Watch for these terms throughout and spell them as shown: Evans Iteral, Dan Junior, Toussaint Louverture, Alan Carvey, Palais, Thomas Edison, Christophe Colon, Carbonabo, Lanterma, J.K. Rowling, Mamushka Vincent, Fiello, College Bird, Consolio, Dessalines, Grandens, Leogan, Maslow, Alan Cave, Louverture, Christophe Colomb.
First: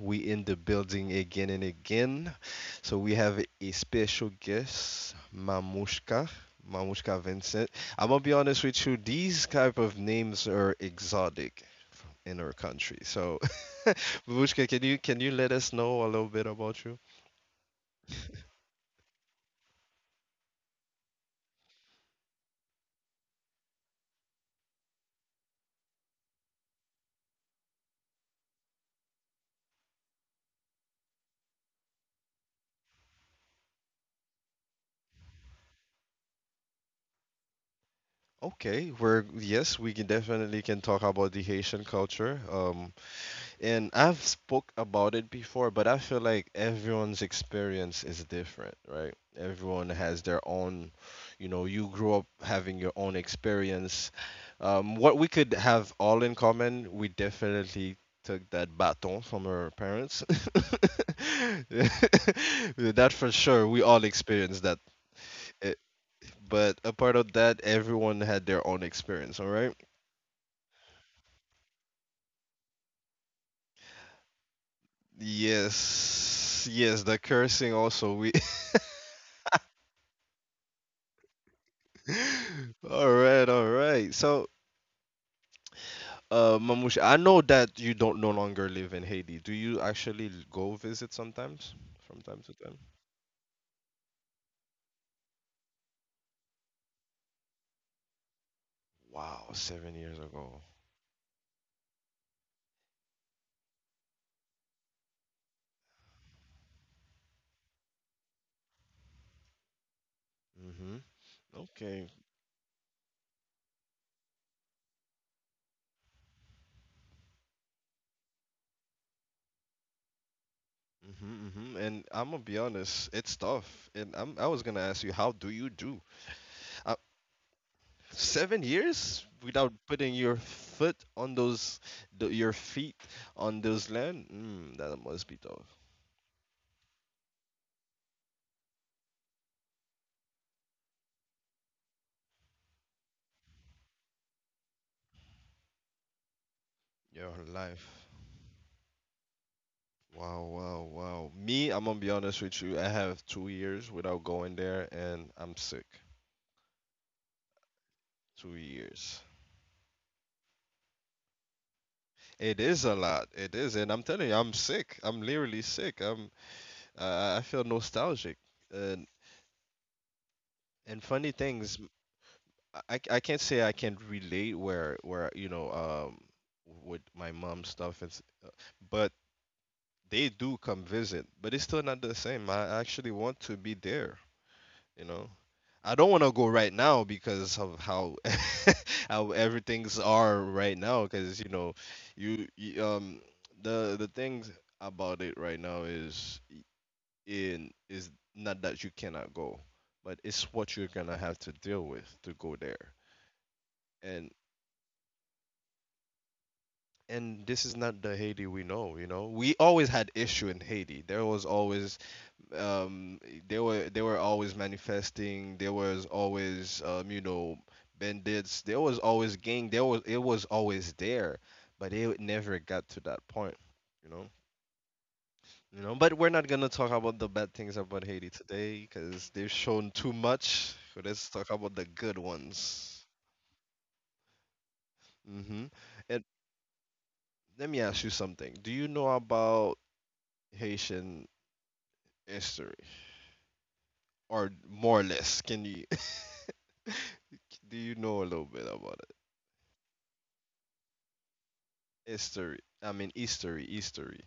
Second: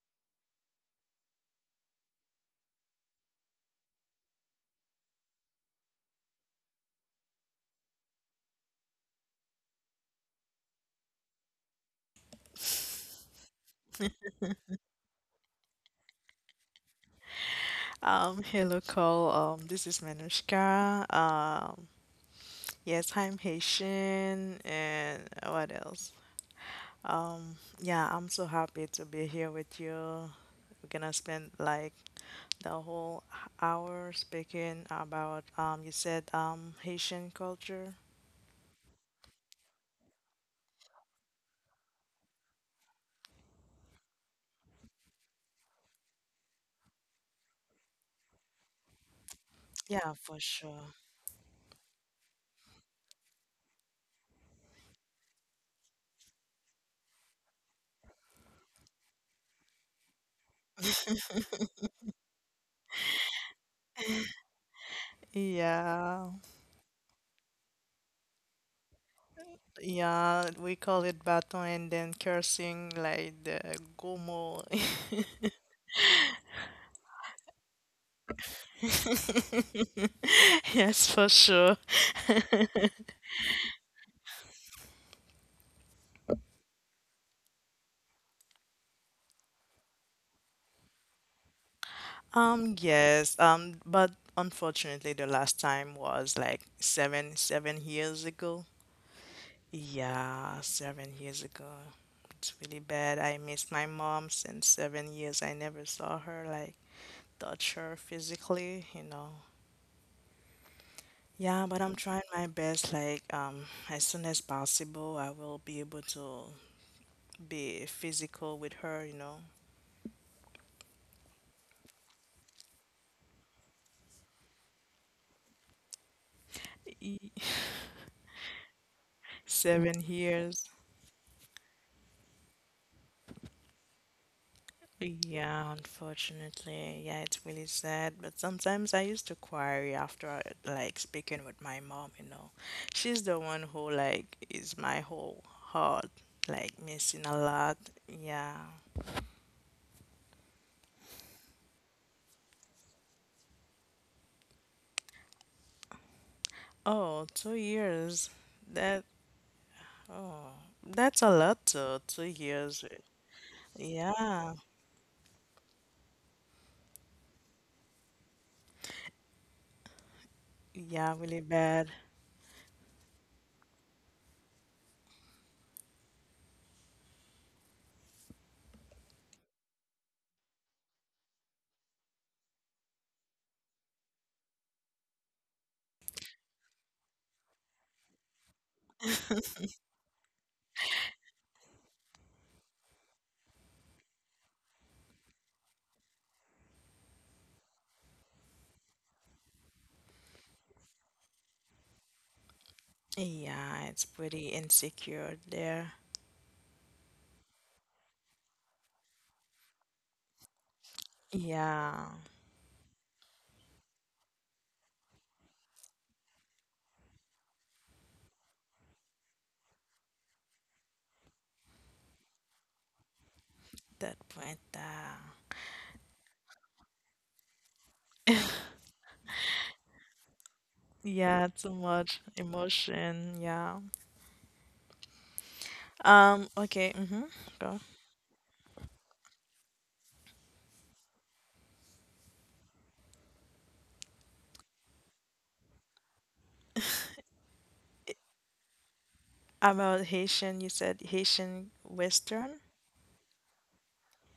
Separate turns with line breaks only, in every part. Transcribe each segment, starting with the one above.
We in the building again and again. So we have a special guest, Mamushka, Mamushka Vincent. I'm gonna be honest with you, these type of names are exotic in our country. So Mamushka, can you let us know a little bit about you?
Hello, Cole. This is Manushka. Yes, I'm Haitian, and what else? Yeah, I'm so happy to be here with you. We're gonna spend like the whole hour speaking about you said Haitian culture.
Okay, we're yes, we can definitely can talk about the Haitian culture. And I've spoke about it before, but I feel like everyone's experience is different, right? Everyone
Yeah,
has
for
their
sure.
own, you know, you grew up having your own experience. What we could have all in common, we definitely took that baton from our parents. That for sure, we all experienced that. Eh,
Yeah,
but apart of that, everyone had their own experience, all right?
yeah, we call it baton and then cursing like the gomo.
Yes, yes, the cursing also. We.
Yes, for sure.
All right, all right. So, Mamouche, I know that you don't no longer live in Haiti. Do you actually go visit sometimes, from time to time?
Yes, but unfortunately, the last time was like 7 years ago.
Wow, 7 years
Yeah,
ago.
7 years ago. It's really bad. I miss my mom since 7 years. I never saw her, like, touch her physically, you know.
Mm-hmm.
Yeah, but I'm
Okay.
trying my best. Like, as soon as possible, I will be able to be physical with her, you know.
Mm-hmm, mm-hmm. And I'm gonna be honest, it's tough. I was gonna ask you, how do you do? Uh, 7 years without
Seven
putting your
years.
foot on those, th your feet on those land? Mm, that must be
Yeah,
tough.
unfortunately. Yeah, it's really sad. But sometimes I used to quarry after like speaking with my mom, you know. She's the one who like is my whole heart, like missing a
Your
lot.
life.
Yeah.
Wow, wow, wow. Me, I'm gonna be honest with you. I have 2 years without going there, and I'm sick.
Oh, 2 years.
Two
That
years.
oh that's a lot though, two
It
years.
is a lot. It is, and I'm telling you,
Yeah.
I'm sick. I'm literally sick. I'm. I feel nostalgic. And and
Yeah,
funny
really
things.
bad.
I can't say I can relate where with my mom stuff but they do come visit, but it's still not the same. I actually want to be there. You know, I don't want to go right now because of how how everything's are right now, because you know you, you the things about it right now is y- in is not that you cannot go, but it's what you're gonna have to deal with to go there.
Yeah, it's
And
pretty insecure there.
this is not the Haiti we know, you know. We always had issue in Haiti, there was always
Yeah,
um they were always manifesting, there was always bandits, there was always gang, there was, it was always there, but it never got to that point.
that
You know,
point.
you know, but we're not gonna talk about the bad things about Haiti today because they've shown too much, so let's
Yeah,
talk
too
about the
much
good ones.
emotion. Yeah.
Mm-hmm. And
Okay. Mm-hmm.
let
Go.
me ask you something. Do you know about Haitian history, or more or less can you do you know a little bit about?
About Haitian, you said Haitian Western,
History. I mean, history, history.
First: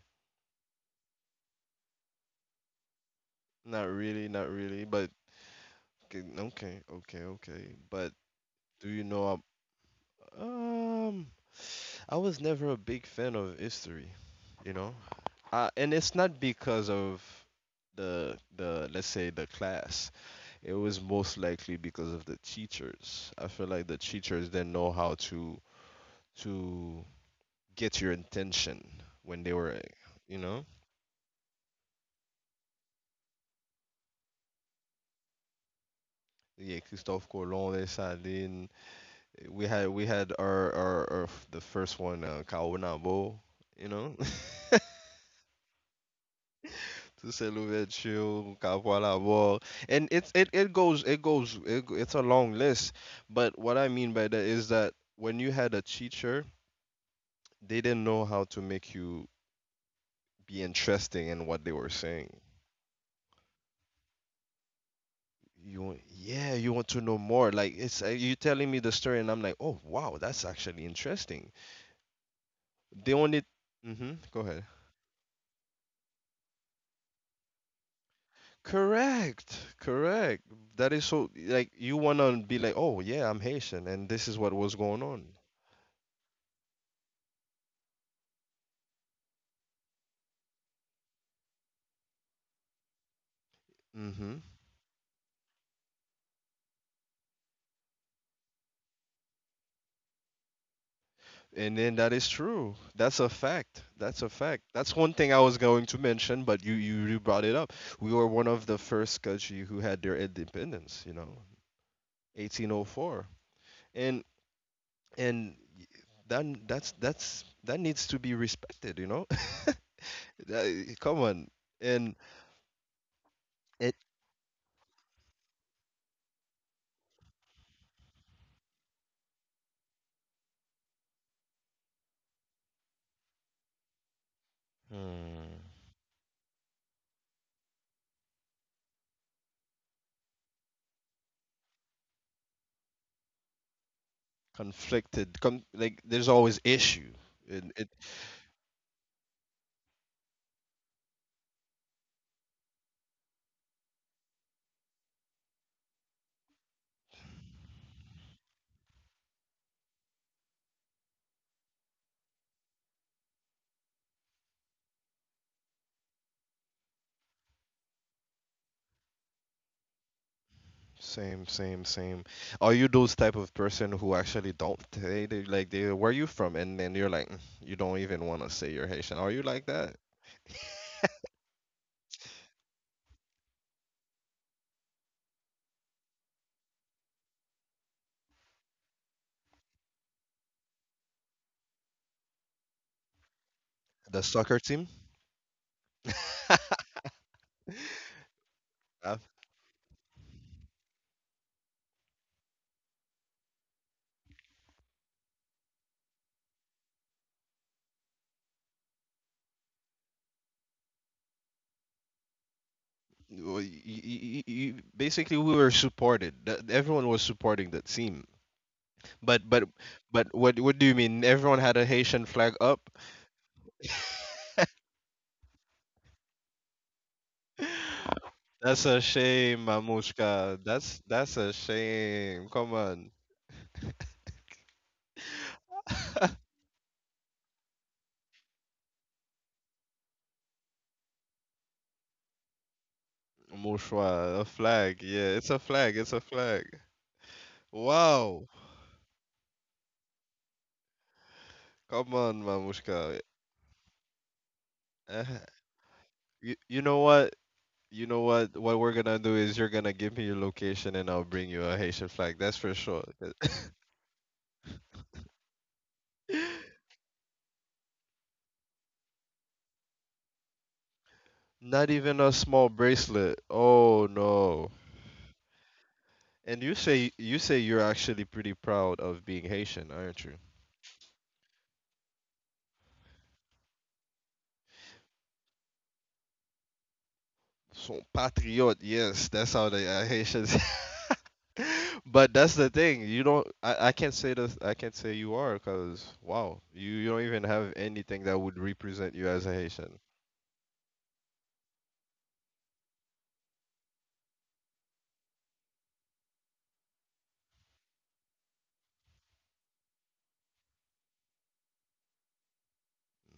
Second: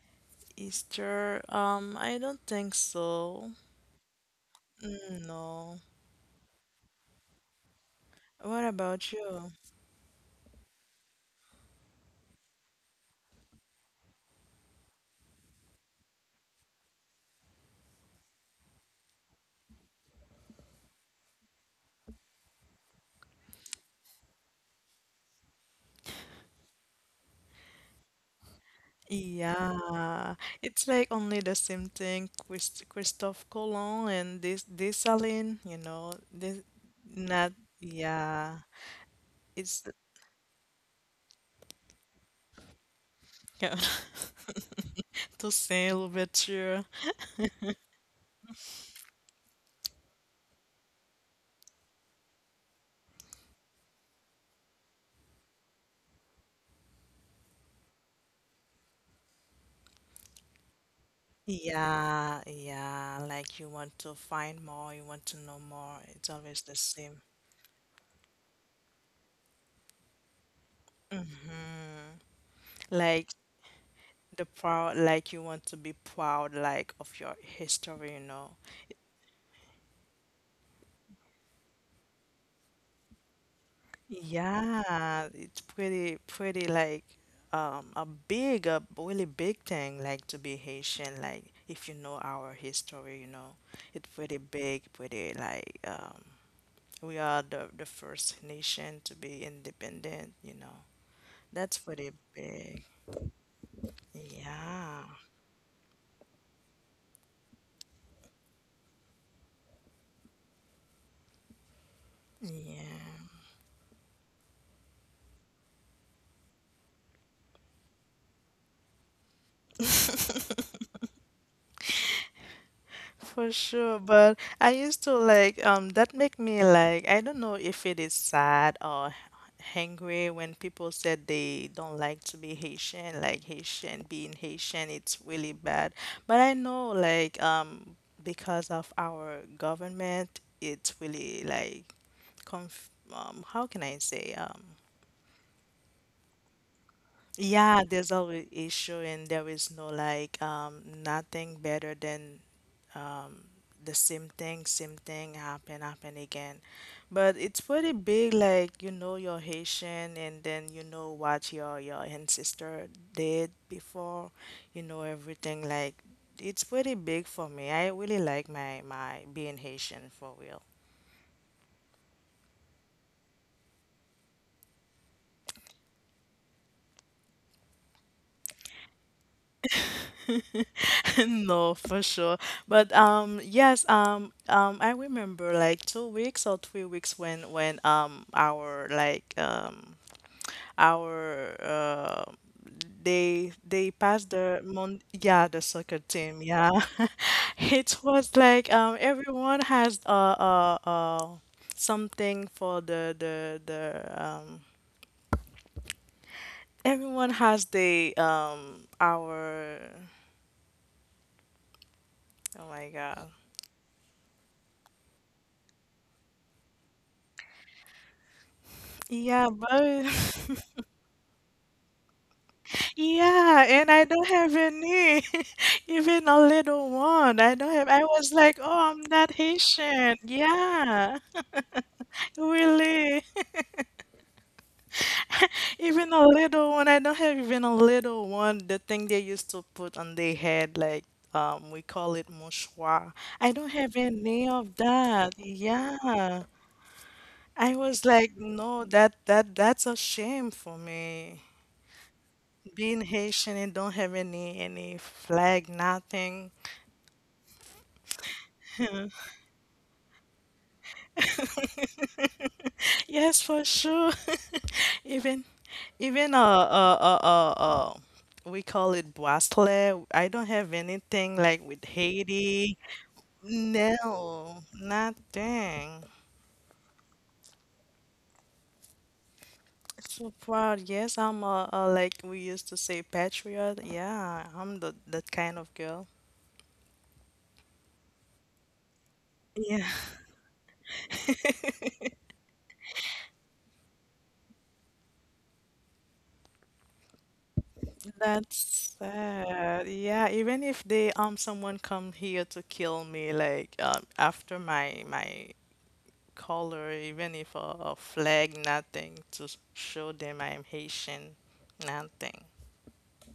Easter. I don't think so.
Not really, not really, but
Mm, no.
okay, okay, okay. But
What
do you
about
know?
you?
ab- Um, I was never a big fan of history, you know. And it's not because of the let's say the class. It was most likely because of the teachers. I feel like the teachers didn't know how to get your attention when they were,
Yeah,
you know.
it's like only the same thing. Christophe Colon and this Dessalines, you know, this
Yeah, Christophe
not.
Colomb, les,
Yeah, it's
we had our the first one, Carbonabo,
yeah.
you know,
Toussaint Louverture.
To say Louverture, Carbonabo, and it's it goes, it's a long list. But what I mean by that is that when you had a teacher, they didn't know how to make you be interesting in what they were saying.
Yeah, yeah, like you want to find more, you want to know
You want-
more. It's
yeah,
always
you
the
want to know
same.
more. Like it's you telling me the story, and I'm like, oh wow, that's actually interesting.
Mhm.
The
Like
only mm-hmm, go
the
ahead.
proud, like you want to be proud, like of your history, you know.
Correct, correct. That is so like you wanna be like, oh yeah, I'm Haitian, and this is what was going
Yeah,
on.
it's pretty like a big, a really big thing, like to be Haitian. Like if you know our history, you know, it's
Hmm.
pretty big, pretty like we are the first nation to be independent, you know.
And
That's
then that
pretty
is true.
big.
That's a fact. That's a fact. That's
Yeah.
one thing I was going to mention, but you brought it up. We were one of the first country who had their independence. You know,
Yeah,
1804, and and that's that needs to be respected. You know, That, come on, and
for
it.
sure. But I used to like that make me like I don't know if it is sad or hangry when people said they don't like to be Haitian, like Haitian being Haitian, it's really
Hmm.
bad. But I know like because of our government, it's really like conf how can I say
Conflicted, like there's always issue. it,
yeah,
it
there's always issue and there is no like nothing better than um the same thing happen again. But it's pretty big, like you know your Haitian and then you know what your ancestor did before, you know everything like it's pretty big for me. I really like my being Haitian for real.
Same, same, same. Are you those type of person who actually don't, they like, they where you from and then you're like, "Mm, you don't even want to say you're Haitian," are you like that?
No, for sure. But yes, I remember like 2 weeks or 3 weeks when our like our they
The
passed
soccer
the
team.
mon, yeah, the soccer team, yeah. It was like
Uh,
everyone has something for the everyone has the our oh my God.
well, basically we were supported. Everyone was supporting the team, but
Yeah
but
but
but what do you mean everyone had a Haitian flag up?
yeah, and I don't have any, even a little one. I don't have, I was like,
That's
oh,
a
I'm not
shame,
Haitian.
Mamushka. That's
Yeah,
that's a shame. Come on.
really. Even a little one, I don't have even a little one. The thing they used to put on their head, like, we call it mouchoir. I don't have
Mushwa, a
any of
flag.
that.
Yeah, it's a flag. It's a
Yeah.
flag.
I was like,
Wow.
no, that that's a shame for me.
Come on,
Being
Mamushka.
Haitian and don't have any
Eh,
flag, nothing.
You know what? You know what? What we're gonna do is you're gonna give me your location and I'll bring you a Haitian flag. That's for sure.
Yes, for sure. Even even uh uh uh uh, uh we call it Boisle. I don't have anything like with
Not even a small
Haiti.
bracelet. Oh
No,
no.
nothing.
And you say you're actually pretty proud of being Haitian, aren't
So
you?
proud. Yes, a like we used to say patriot. Yeah, I'm the that kind of girl.
So patriot, yes, that's how the
Yeah,
Haitians. But that's the thing. You don't. I can't say this. I can't say you are, cause wow, you don't even have anything that would
that's
represent you as a
sad.
Haitian.
Yeah, even if they someone come here to kill me, like after my color, even if a flag, nothing to show them I am Haitian, nothing.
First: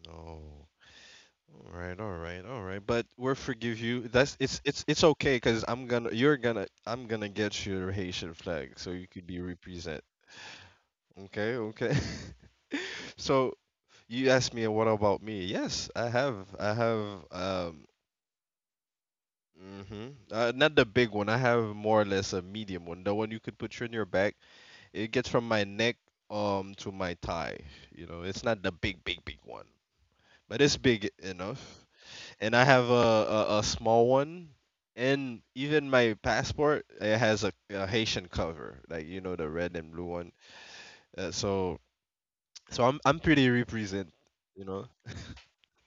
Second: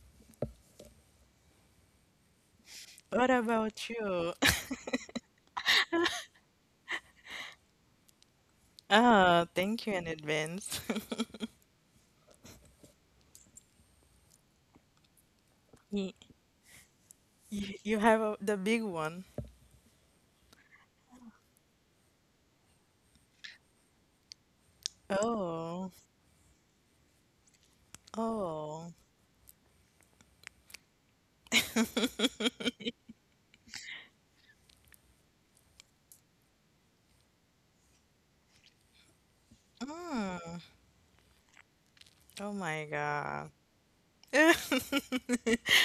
No. All right, all right, all right. But
What
we'll forgive
about
you.
you?
That's, it's okay, cause I'm gonna get you your Haitian flag, so you could be
Ah, thank you
represent.
in advance.
Okay, okay. So you asked me what about me? Yes,
You,
I have um
you have a, the big one.
uh, not the big one. I have more or less a medium one. The one you could put in your back. It gets from my
Oh,
neck to my thigh. You know, it's not the
oh,
big, big, big one, but it's big enough. And I have a small one. And even my passport, it has a Haitian cover, like you know, the red and blue one.
mm.
Uh, so
Oh
so
my
I'm pretty
God.
represent, you know.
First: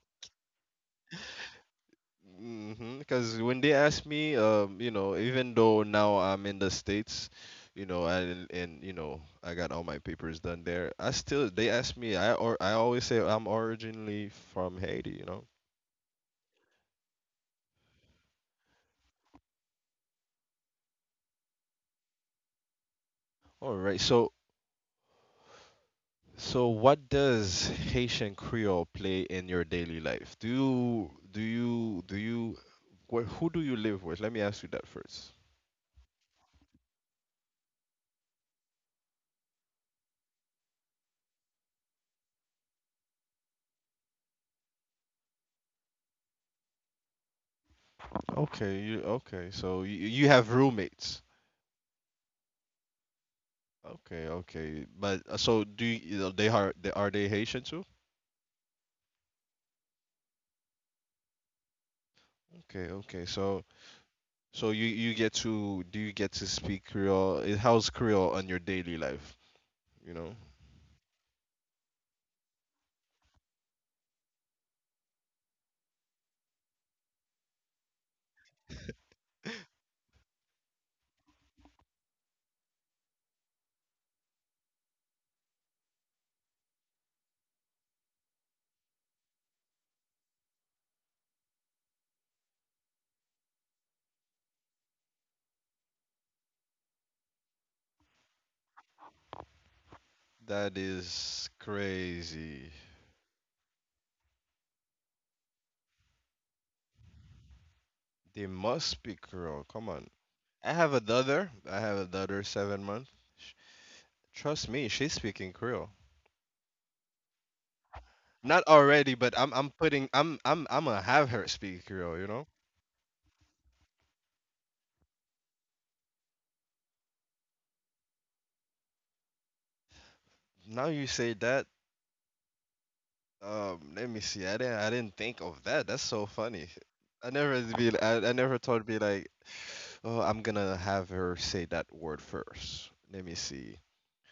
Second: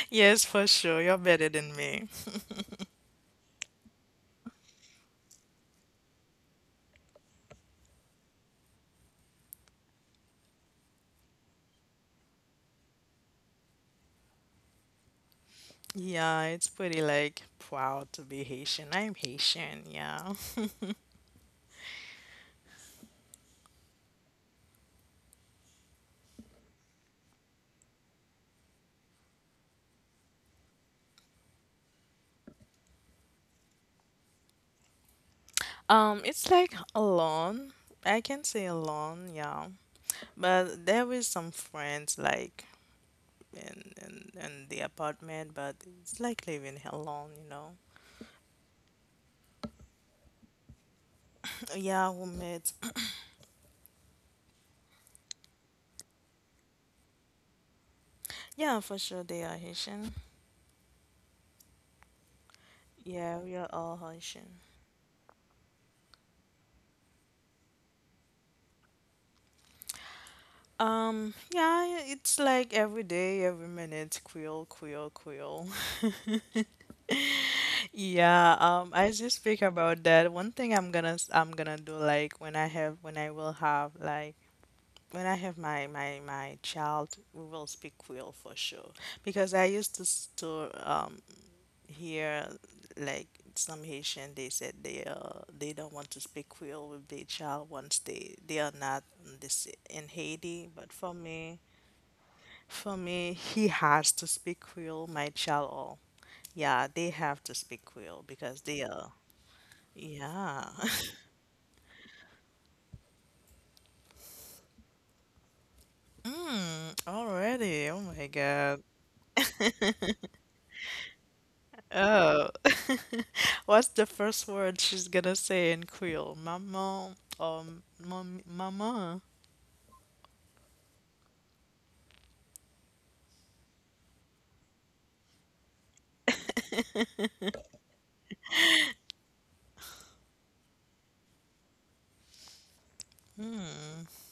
Yes, for sure. You're better than me.
Mm-hmm. Because when they ask me, you know, even though now I'm in the States, you know, and you know, I got all my papers done there. I still, they ask me. I, or I always say I'm originally from Haiti. You know.
Yeah, it's pretty like proud to be Haitian. I'm Haitian, yeah.
All right. So so what does Haitian Creole play in your daily life? Do you who do you live with? Let me ask you that first.
It's like alone. I can say alone, yeah. But there is some friends like in the apartment, but it's like living alone, you know.
Okay. You okay? So you have roommates.
Yeah, roommates.
Okay, okay. But so do you, you know, they are, are they Haitian too?
Yeah, for sure they are Haitian.
Okay, okay.
Yeah, we
So
are all Haitian.
so you get to do you get to speak Creole? Eh, how's Creole on your daily life? You know,
Yeah, it's like every day, every minute, Creole, Creole, Creole. Yeah, as you speak about that, one thing I'm gonna do like when I have when I will have like when I have my child, we will speak Creole for sure. Because I used to hear like some Haitian they said they don't want to speak Creole with their child once they are not in this in Haiti.
that
But
is crazy.
for me, he has to speak Creole. My child, all yeah, they have to speak Creole
They
because they
must
are
speak Creole. Come on.
yeah.
I have a daughter. I have a daughter, 7 months. Sh- Trust me, she's speaking Creole.
Mm, already. Oh my
Not
God.
already, but I'm putting I'm gonna have her speak Creole. You know.
Oh. What's the first word she's gonna say in Creole? Maman or mom, mama?
Now you say that let me see. I didn't think of that. That's so funny. I never thought be like, oh, I'm gonna have her say that word first. Let me see.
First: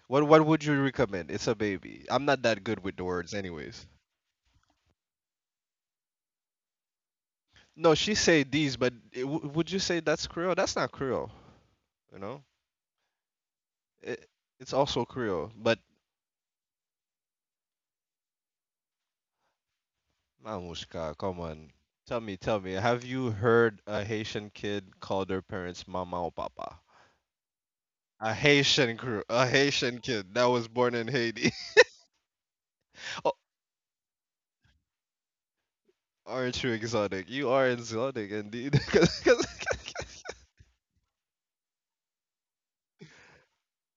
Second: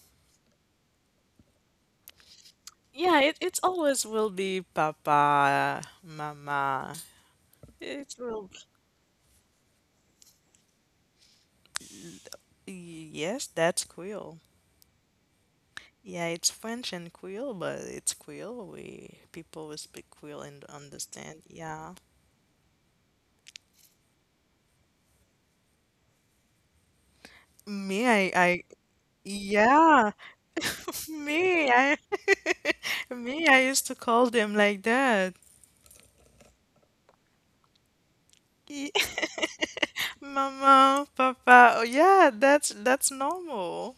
What would you recommend? It's a baby. I'm not that good with the
Yeah,
words,
it
anyways.
always will be papa, mama.
No, she
It
say
will.
these, but would you say that's Creole? That's not Creole. You know,
Yes, that's
it,
Creole.
it's also Creole. But
Yeah, it's French and Creole, but it's Creole. We people who speak Creole and
Mamushka, come
understand.
on.
Yeah.
Tell me, tell me. Have you heard a Haitian kid call their parents mama or papa?
Me, I, I,
A Haitian
yeah,
kid that was born in Haiti.
me, I,
Oh,
me, I used to call them like that.
aren't you exotic? You are exotic indeed.
Y-
'Cause, 'cause,
Mama, papa. Oh, yeah, that's normal.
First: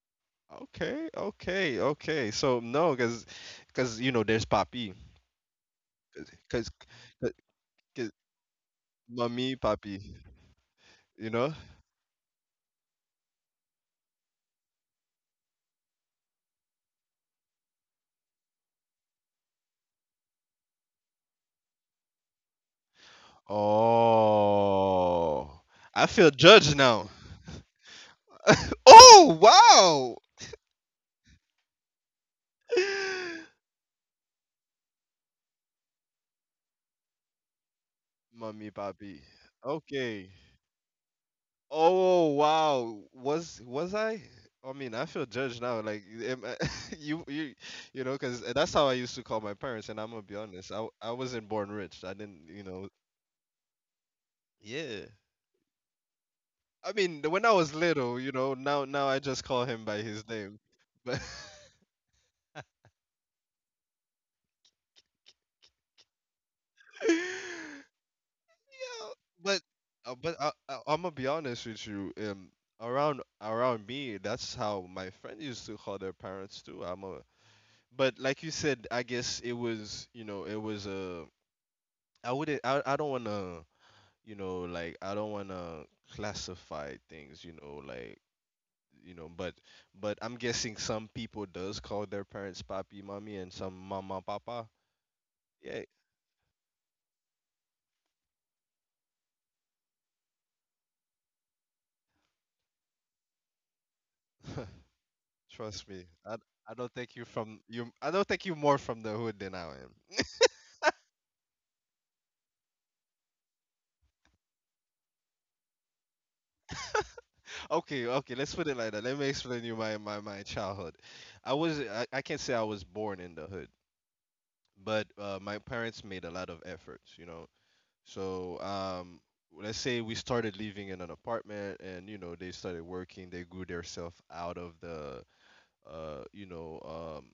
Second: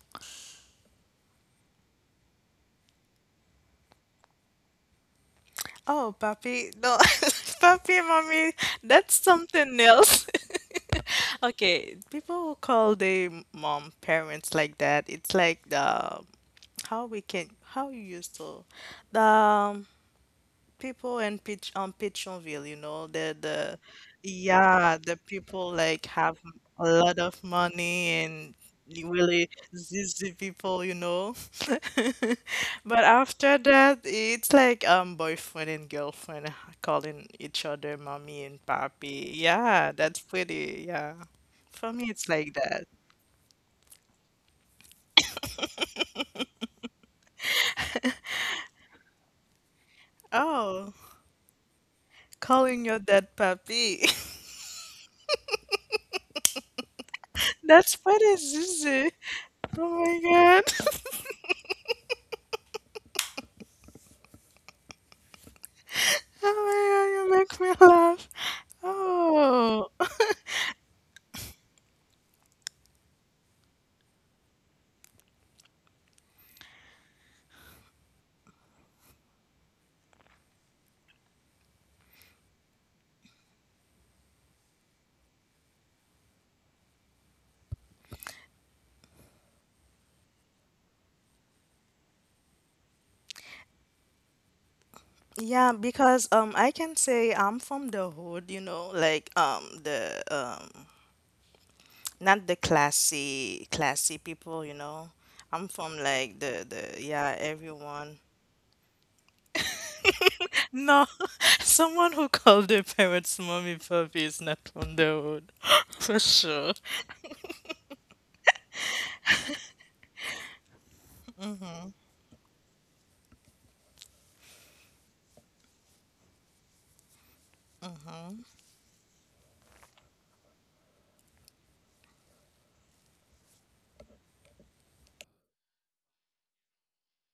okay, okay, okay. So no, because you know there's Papi,
Oh,
because
puppy. No, puppy,
because
mommy, that's
mommy
something
Papi,
else.
you know.
Okay, people who call their mom parents like that, it's like the how we can how you used to the people in Pitchonville, you know, the yeah, the
Oh,
people like
I feel
have
judged
a
now.
lot of money and
Oh
really
wow,
zizi people, you know. But after that, it's like boyfriend and girlfriend calling each other mommy and
mommy Papi.
papi. Yeah, that's
Okay.
pretty. Yeah. For me, it's
Oh
like that.
wow, was I? I mean, I feel judged now. Like am I, you, you, you know, because that's how I used to call my parents. And I'm gonna be honest,
Oh,
I wasn't born rich. I didn't, you
calling
know.
your dad papi.
Yeah, I mean, when I was
That's
little, you
pretty
know, now
zizi.
I just call him by
Oh my
his name.
God.
But yeah,
Oh my God, you make me laugh.
but
Oh,
but I'm gonna be honest with you. Around me, that's how my friend used to call their parents too. I'm a, but like you said, I guess it was, you know, it was a. I wouldn't. I don't wanna, you know, like I don't wanna classify things, you know, like you know, but I'm guessing some people does call their parents papi, mommy, and some mama, papa.
yeah,
Yeah,
because I can say I'm from the hood, you know, like the not the classy classy people, you know. I'm
trust
from
me.
like
I don't
the
think you
yeah
from you. I
everyone.
don't think you more from the hood than I am.
No, someone who called their parents mommy puppy is not from the hood, for sure.
Okay, okay. Let's put it like that. Let me explain you my childhood. I can't say I was born in the hood, but my parents made a lot of efforts, you know.
Hmm,
So um, let's say we started living in an apartment, and you know they started working. They grew themselves out of the, uh, you know, um,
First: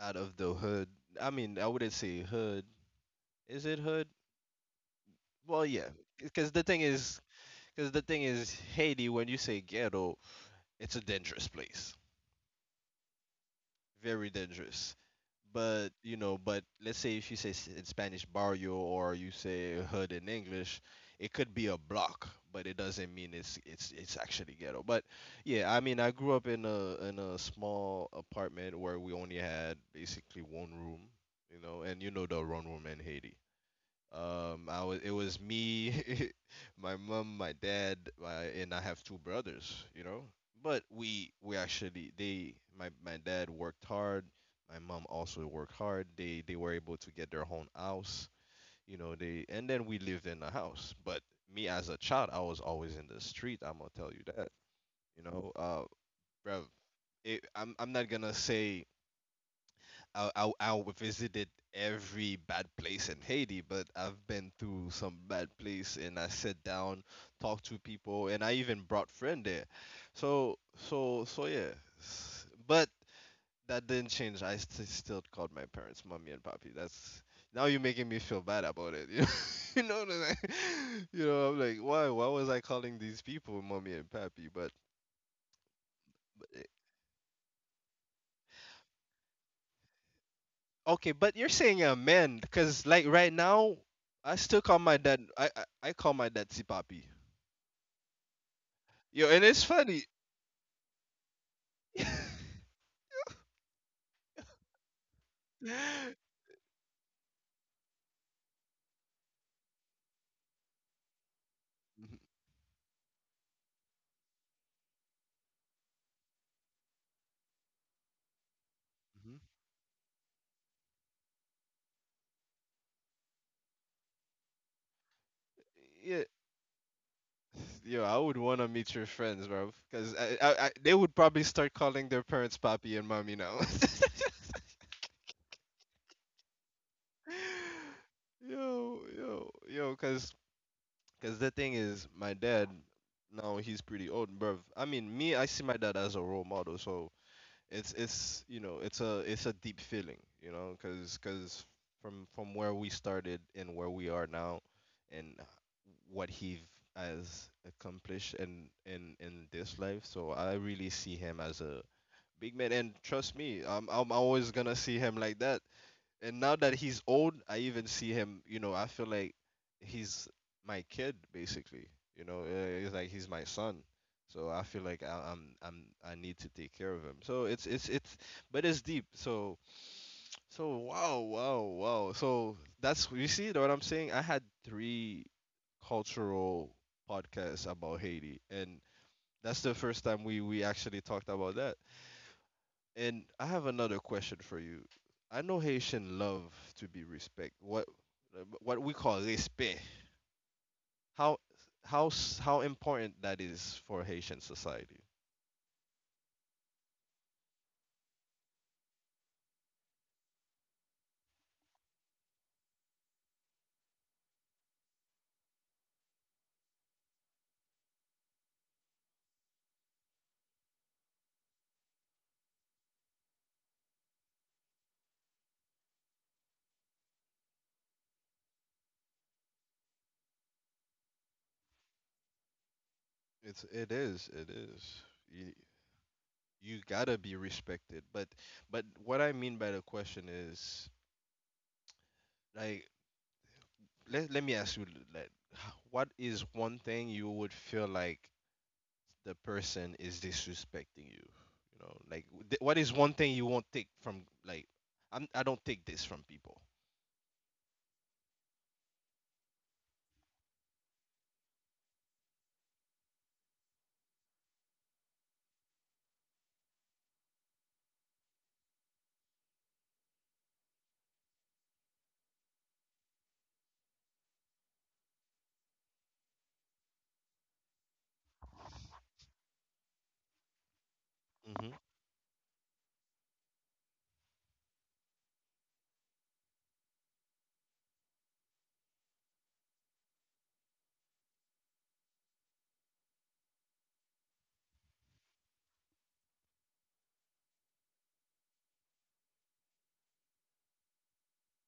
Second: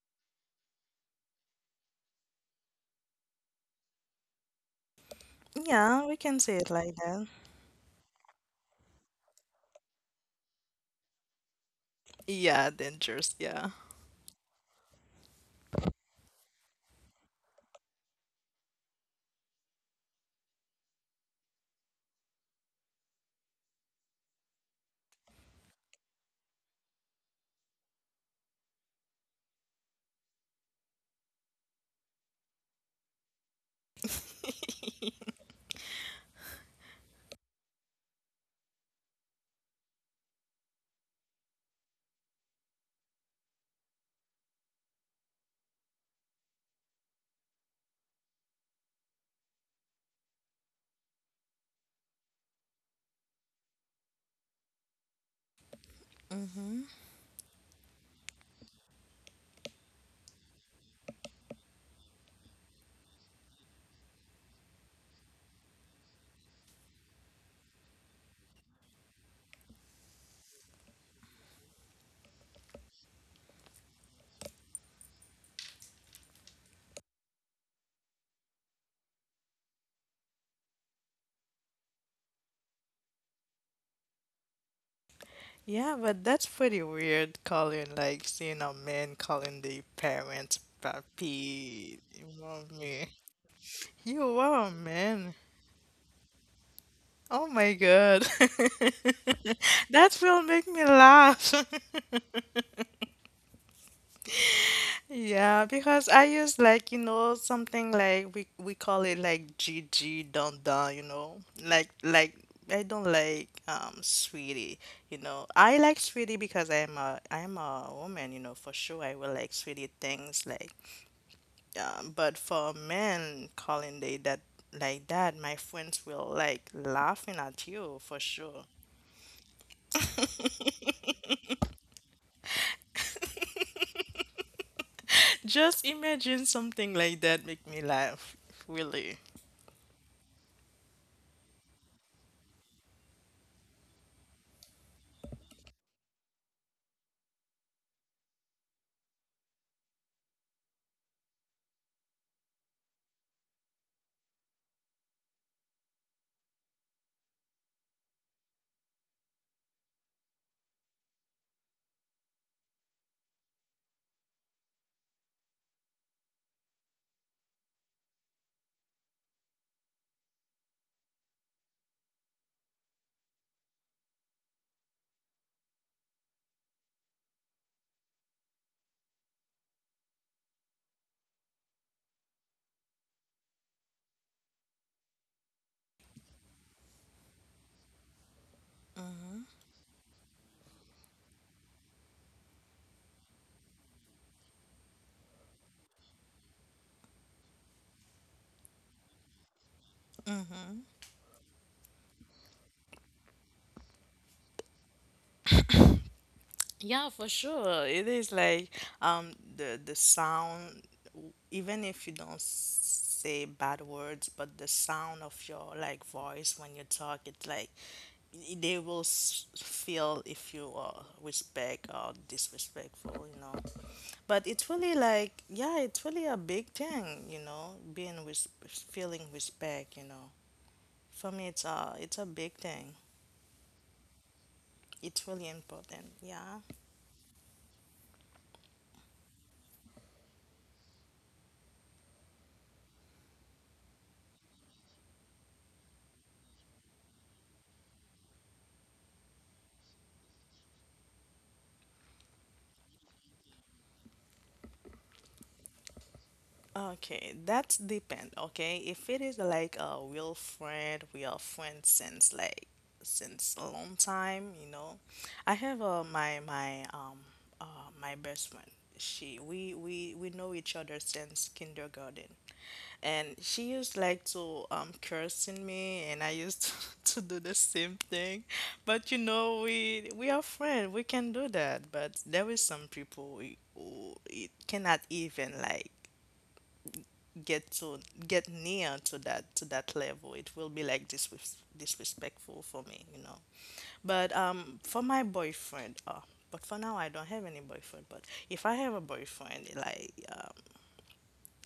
out of the hood. I mean, I wouldn't say hood. Is it hood? Well, yeah,
yeah, we can
because
say
the
it
thing
like
is,
that.
Haiti. When you say ghetto, it's a dangerous place.
Yeah, dangerous. Yeah.
Very dangerous. But you know, but let's say if you say in Spanish barrio or you say hood in English, it could be a block, but it doesn't mean it's actually ghetto. But yeah, I mean, I grew up in a small apartment where we only had basically one room, you know, and you know the one room in Haiti. I was It was me, my mom, my dad, my, and I have two brothers, you know. But we actually they my my dad worked hard, my mom also worked hard. They were able to get their own house, you know. They and then we lived in the house. But me as a child, I was always in the street. I'm gonna tell you that, you know. Bruv,
Mm-hmm.
I'm not gonna say I I visited every bad place in Haiti, but I've been through some bad place, and I sat down, talked to people, and I even brought friend there. So yeah, but that didn't change. I still called my parents mommy and papi. That's, now you're making me feel bad about it. You know what I'm like? You know, I'm like, why was I calling these people mommy and papi? But
Yeah, but that's pretty weird calling like seeing a man calling the parents
okay, but you're saying
papi. You
amen
know
because like
me.
right now, I
You
still
are a
call my dad.
man.
I call my dad si papi.
Oh my god.
Yo, and it's funny.
That will make me laugh. Yeah, because
Mhm,
I use like, you know, something like we call it like G G dun dun, you know. Like I don't like sweetie, you know. I like sweetie because I'm a woman, you know, for sure I will
mhm.
like sweetie things like but for men calling they that like that, my friends
Yeah,
will like laughing at you
yo, I
for
would want
sure.
to meet your friends, bro, because I they would probably start calling their parents papi and mommy now.
Just imagine something like that make me laugh,
Yo,
really.
yo, yo, because my dad now he's pretty old, bro. I mean, me, I see my dad as a role model, so it's you know it's a deep feeling, you know, because from where we started and where we are now and what he has accomplished in in this life. So I really see him as a big man, and trust me, I'm always gonna see him like that. And now that he's old, I even see him. You know, I feel like he's my kid basically. You know, it's like he's my son. So I feel like I I need to take care of him. So but it's deep. So wow. So that's, you see what I'm saying. I had three cultural podcasts about Haiti, and that's the first time we actually talked about that. And I have another question for you. I know Haitian love to be respect. What we call respect. How how important that is for Haitian society.
Yeah, for sure. It is like the sound, even if you don't say bad words, but the sound of your like voice when you talk, it's like they will feel if you are respect or disrespectful, you know. But it's really like yeah, it's really a big thing, you know, being feeling respect, you know. For me, it's a big thing.
It's it is it is.
It's really
You,
important. Yeah.
you gotta be respected. But what I mean by the question is, like, let let me ask you, like, what is one thing you would feel like the person is disrespecting you. You know, like what is one thing you won't take from, like, I don't take this from people.
Okay, that depend. Okay, if it is like a real friend, we are friends since like since a long time, you know. I have my best friend. She we know each other since kindergarten, and she used like to cursing me, and I used to, do the same thing. But you know, we are friends. We can do
Hmm.
that. But there is some people who it cannot even like get to get near to that level. It will be like disrespectful for me, you know. But for my boyfriend, oh, but for now I don't have any boyfriend. But if I have a boyfriend like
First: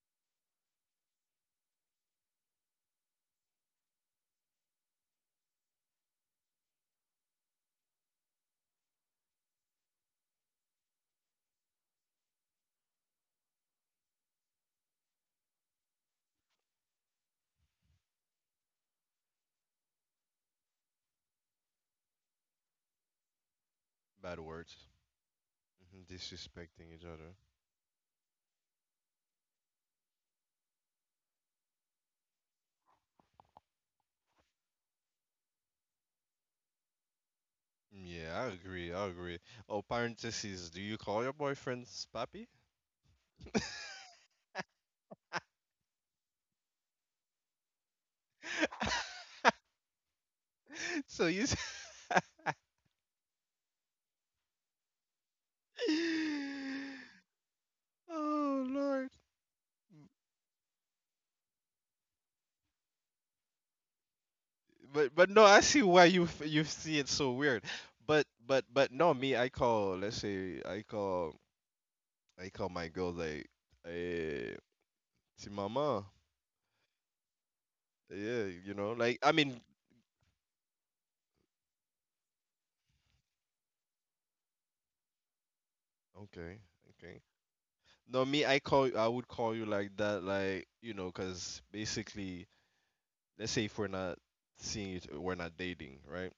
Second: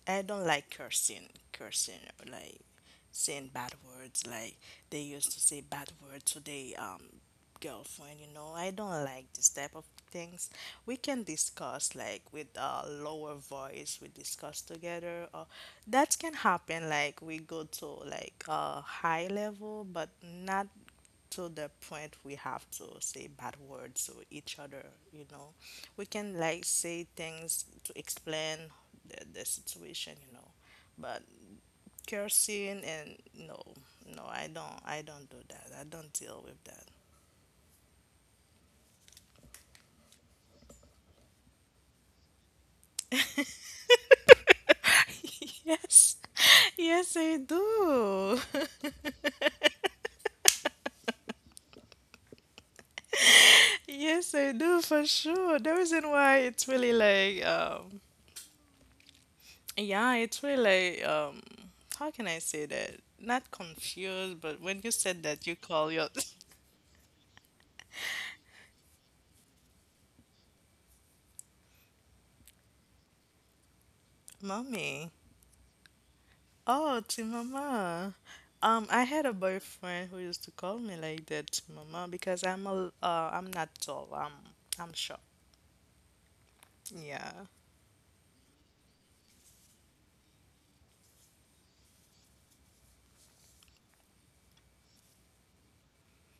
I don't like cursing, like saying bad words, like they used to say bad words to their girlfriend. You know, I don't like this type of things. We can discuss like with a lower voice. We discuss together. Or that can happen. Like we go to like a high level, but not to the point we have to say bad words to
Bad
each other,
words.
you know
Hmm.
we can like
Disrespecting each
say
other.
things to explain the situation. But cursing, and no, no, I don't do that. I don't deal with that.
Yeah, I agree. I agree. Oh, parentheses. Do you call your boyfriends papi?
Yes. Yes, I do.
So you.
Yes, I do, for sure. The reason why it's really like
Oh Lord.
yeah, it's really like how can I say that? Not confused, but when you said
But no,
that you
I see
call
why
your
you you see it so weird. But but no, me, I call. Let's say I call, I call my girls like, hey,
mommy.
see mama,
Oh, to mama.
yeah, you know,
I
like
had a
I mean,
boyfriend who used to call me like that, to mama, because I'm a I'm not tall. I'm short.
okay, okay.
Yeah.
No, me, I would call you like that, like you know, cause basically, let's say if we're not seeing it, we're not dating, right?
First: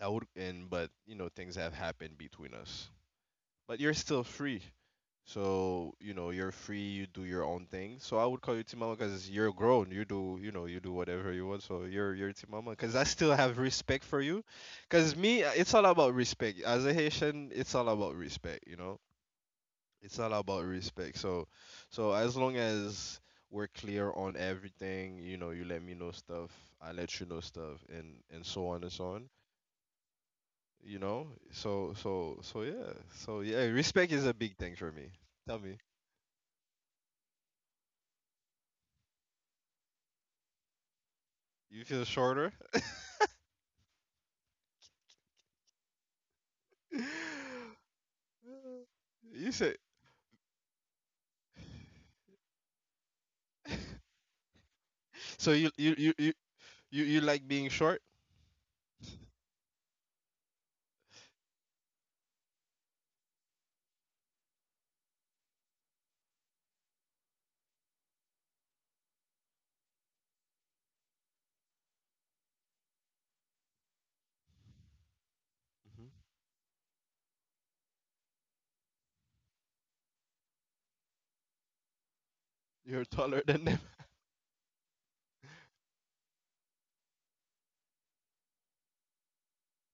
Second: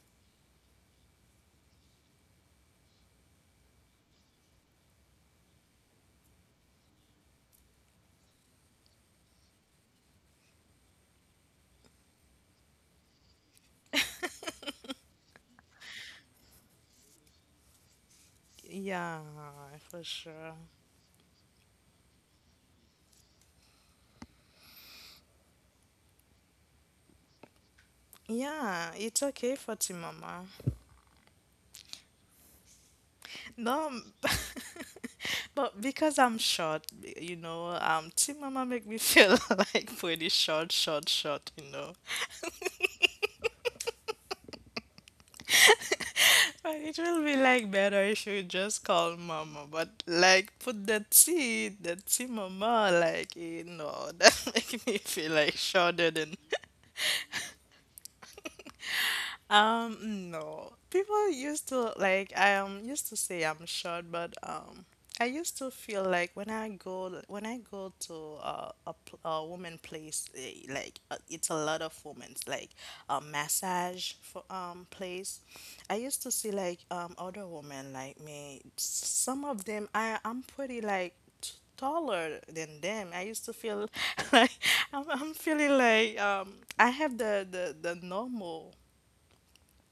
I would, and but you know, things have happened between us, but you're still free. So, you know, you're free, you do your own thing. So I would call you Timama because you're grown. You do, you know, you do whatever you want. So you're Timama because I still have respect for you. Because me, it's all about respect. As a Haitian, it's all about respect, you know?
Yeah, for
It's all
sure.
about respect. So so as long as we're clear on everything, you know, you let me know stuff, I let you know stuff, and
Yeah,
so
it's
on,
okay for Team Mama.
you know? So yeah. So yeah,
No,
respect is a big thing for me. Tell me.
but because I'm short, you know, Team Mama make me feel like pretty short, short, short, you
You
know.
feel shorter?
But it will be like better if you just call
You
mama,
say,
but like put that C mama, like you know, that make me feel
so
like
you you
shorter
you you
than,
you, you like being short?
no. People used to like I used to say I'm short, but I used to feel like when I go to a a woman place, like it's a lot of women's like a massage for place. I
Mhm.
used to see like other women like me. Some of them I'm pretty like taller than
You're
them. I
taller
used to
than them.
feel like I'm feeling like I have the normal,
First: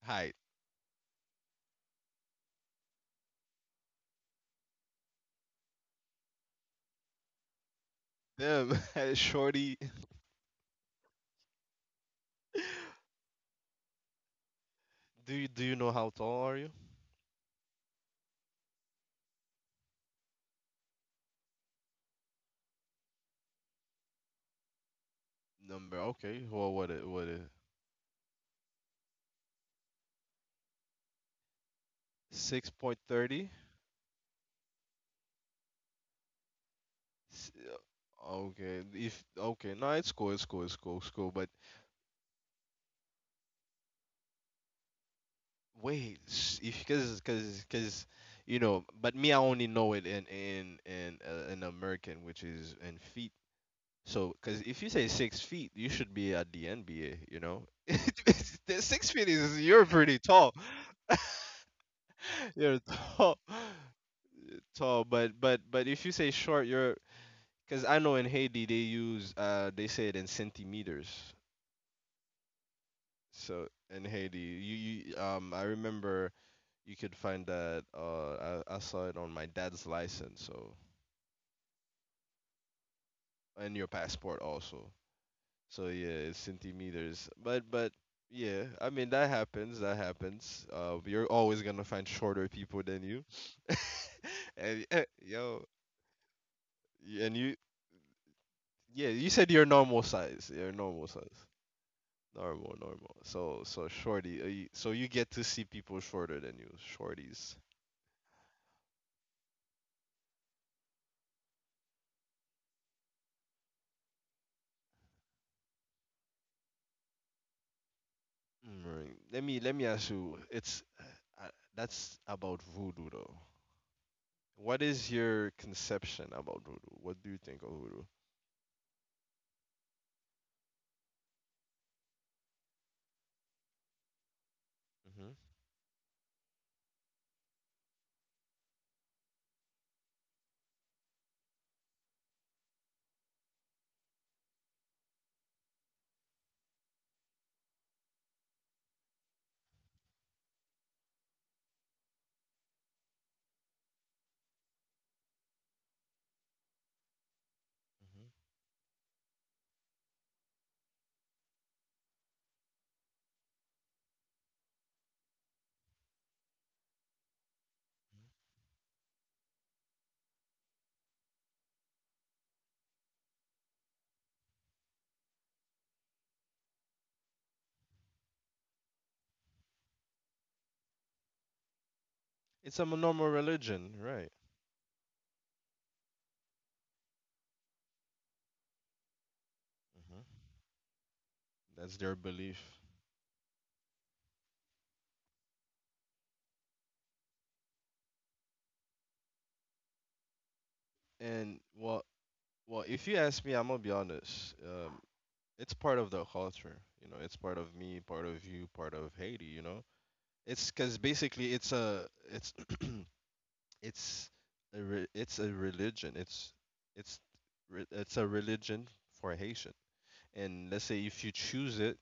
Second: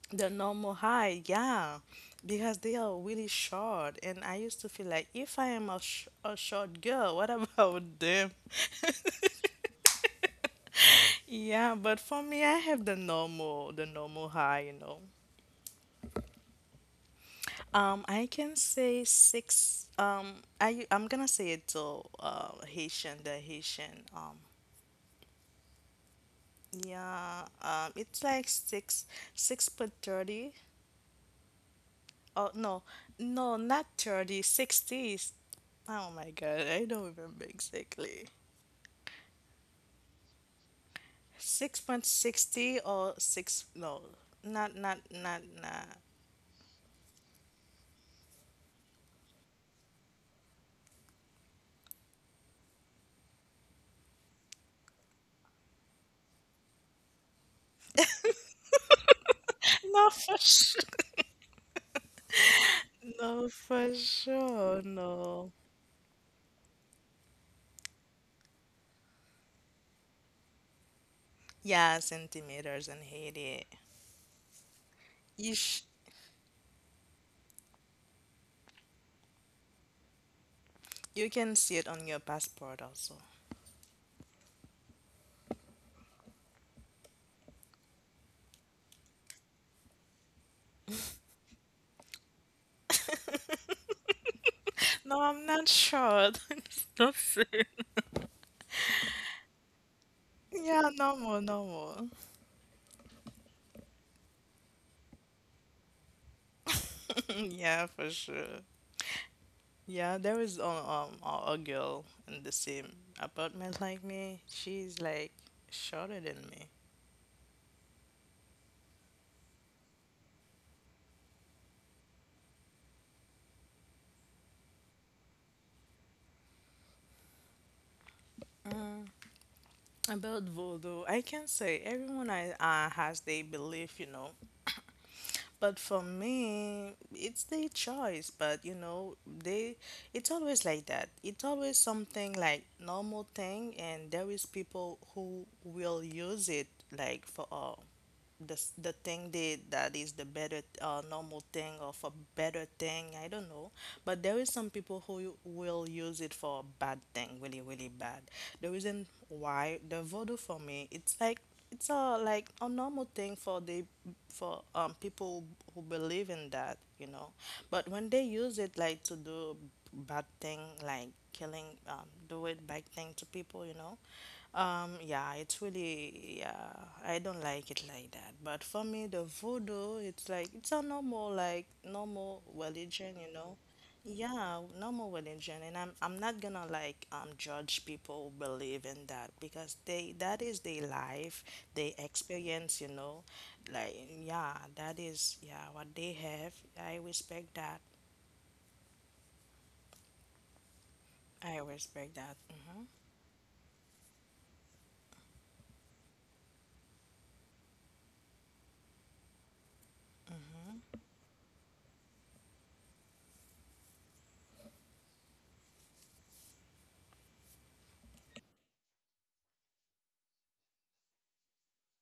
the
Height.
normal height, yeah, because they are really short, and I used to feel like if I am a, a short girl, what about them?
Them shorty.
Yeah, but for me, I have the normal height, you know.
Do you know how tall are you?
I can say six. I'm gonna say it to Haitian, the Haitian.
Number, okay. Well, what it
Yeah. It's like six six foot 30. Oh
six
no,
point thirty.
no, not 30, sixties. Oh my God, I don't remember exactly.
Okay, if okay, no, it's cool. But
6.60 or 6, no, not, not, not, not.
wait, if because you know, but me, I only know it in American, which is in feet. So, because if you say 6 feet, you should be at the NBA, you know? It's- the 6 feet is, you're
No,
pretty
for
tall.
sure.
You're tall,
No, for sure,
tall. But
no.
but if you say short, you're, because I know in Haiti they use they say it in centimeters.
Yeah, centimeters in Haiti.
So in Haiti, you, you
You
um I
sh,
remember you could find that I saw it on my dad's license. So
you can see it on your passport also.
and your passport also. So yeah, it's centimeters. But yeah, I mean that happens. That happens. You're always gonna find shorter people than you. And
No, I'm
yo,
not sure. It's not
y- and you
safe.
yeah, you said your normal size. Your
Yeah,
normal
no more,
size.
no more.
Normal, normal. So so shorty. So you get to see people shorter than you, shorties.
Yeah, for sure. Yeah, there is a a girl in the same apartment like me. She's like shorter than me.
Right. Let me ask you. It's that's about voodoo though. What is your conception about voodoo? What do you think of voodoo?
Mm, about voodoo, I can say everyone has their belief, you know. But for me, it's their choice. But you know, they, it's always like that. It's always something like normal thing, and there is people who will use it like for all, the the thing they that is the better, normal thing, or for better thing, I don't know. But there is some people who will use it for a bad thing, really really bad.
Hmm.
The reason why the voodoo for me it's like it's a like a normal thing for the, for people who believe in that, you know. But when they use it like to do bad thing, like killing, do it bad thing to people, you know. Yeah, it's really, yeah. I don't like it like that. But for me, the voodoo, it's like it's a normal, like normal
It's a
religion,
normal
you know.
religion, right?
Yeah, normal religion. And I'm not gonna like judge people who believe in that, because they,
Hmm.
that is their life, they
That's their belief.
experience, you know. Like, yeah, that is, yeah, what they have. I respect that. I
And well,
respect that.
well, if you ask me, I'm gonna be honest. It's part of the culture, you know. It's part of me, part of you, part of Haiti, you know. It's, because basically it's it's it's a religion. It's it's a religion for Haitian. And let's say if you choose it,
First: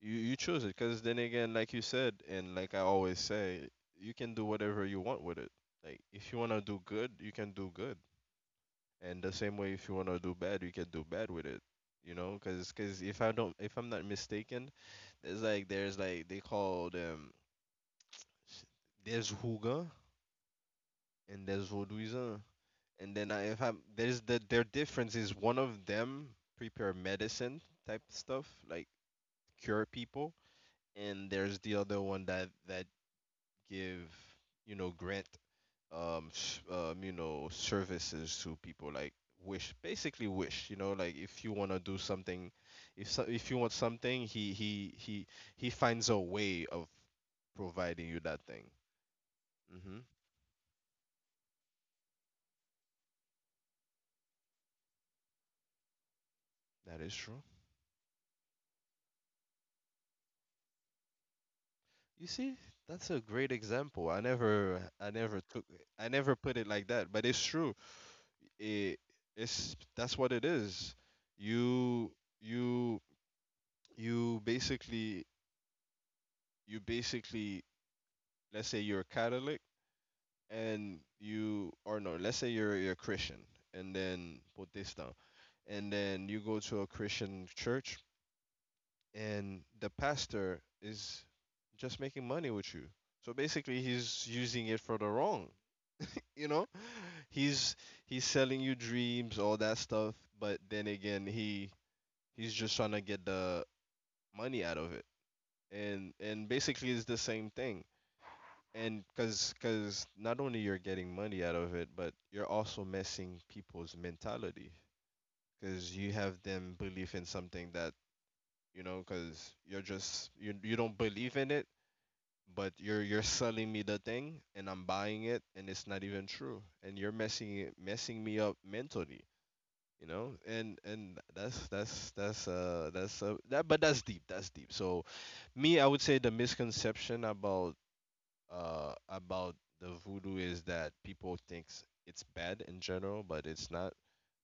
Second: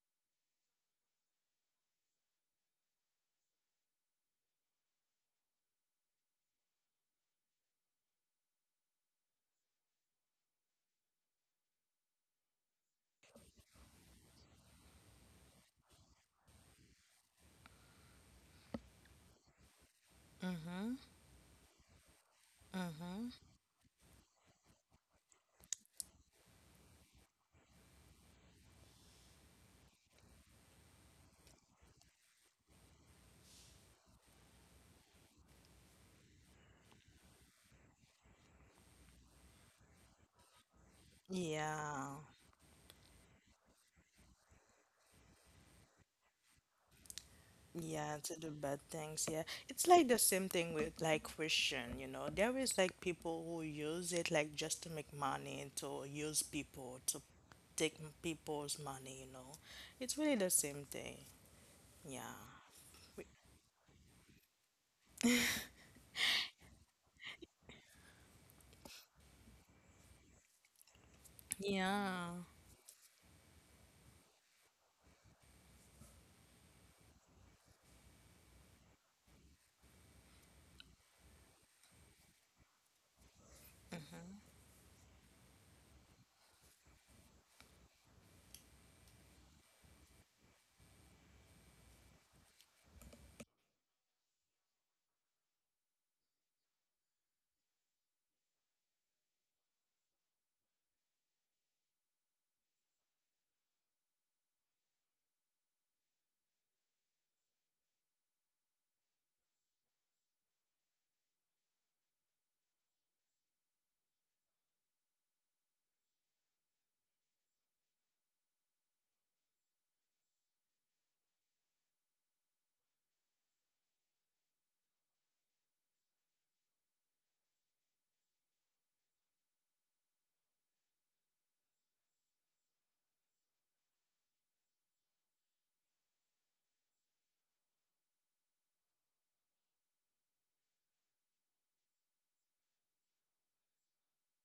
you choose it because, then again, like you said, and like I always say, you can do whatever you want with it. Like, if you want to do good, you can do good, and the same way, if you want to do bad, you can do bad with it. You know, because if I'm not mistaken, there's like they call them, s- there's Huga
Hmm.
and there's Vaudouisin. And
Hmm.
then I, if I'm there's the, their difference is, one of them prepare medicine type stuff, like cure people, and there's the other one that that give, you know, grant, you know, services to people, like wish, basically wish, you know, like if you want to do
Yeah,
something, if, so, if you want something, he he finds a way of providing
yeah,
you
to
that
do
thing.
bad things. Yeah, it's
Mm-hmm.
like the same thing with like Christian, you know. There is like people who use it like just to make money, to use people,
That is
to
true.
take people's money, you know. It's really the same thing.
You
Yeah.
see, that's a
We-.
great example. I never put it like that, but it's true. It it's That's what it is. you
Yeah.
you you basically, you basically, let's say you're a Catholic and you or no, let's say you're a Christian and then Protestant, and then you go to a Christian church and the pastor is just making money with you. So basically he's using it for the wrong. You know? He's he's selling you dreams, all that stuff, but then again, he he's just trying to get the money out of it. And basically it's the same thing. And because not only you're getting money out of it, but you're also messing people's mentality, because you have them believe in something that, you know, because you don't believe in it, but you're selling me the thing and I'm buying it and it's not even true, and you're messing it messing me up mentally, you know. And that's deep. So me, I would say the misconception about, uh, about the voodoo is that people thinks it's bad in general, but it's not.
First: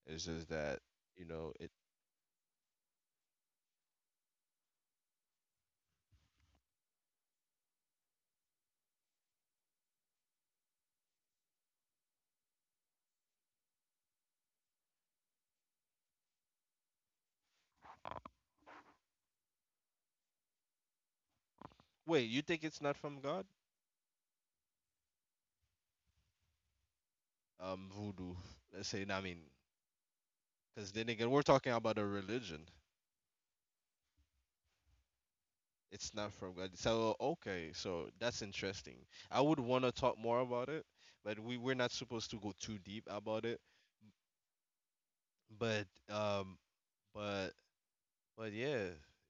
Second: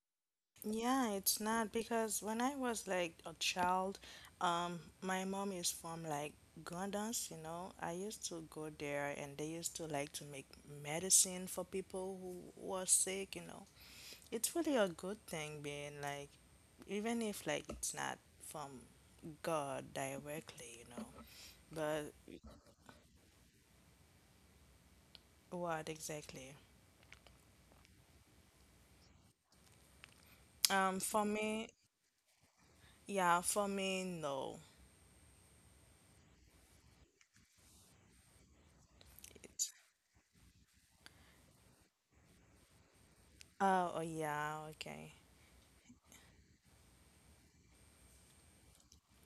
It's just that
Yeah,
you
it's
know it.
not because when I was like a child, my mom is from like Grandens, you know. I used to go there and they used to like to make medicine for people who were sick, you know. It's really a good thing being like, even if like it's not from God directly, you know. But
Wait, you think it's not from God?
what exactly?
Voodoo. Let's say. No, I mean, because then
For
again, we're talking
me,
about a religion.
yeah, for me, no.
It's not from God. So okay, so that's interesting. I would
It's,
want to talk more about it, but we're not supposed to go too deep about it.
oh, oh, yeah, okay.
But um, but But yeah,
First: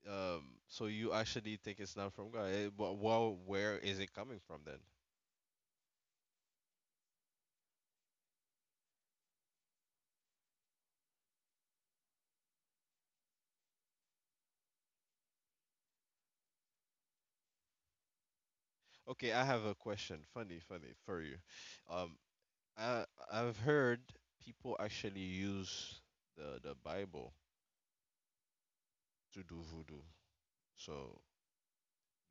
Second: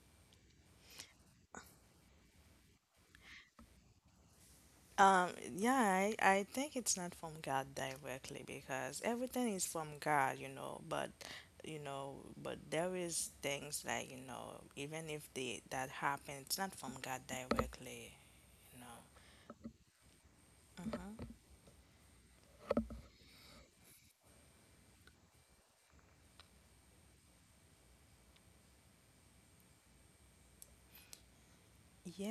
um, so you actually think it's not from God? Well, where is it coming from then?
Um, yeah, I think it's not from God directly because everything is from God, you know, but there is things like, you know, even if they that happen, it's not from God directly, you know.
Okay, I have a question. Funny, funny for
Hmm.
you. Um, I I've heard people actually use the Bible to do voodoo. So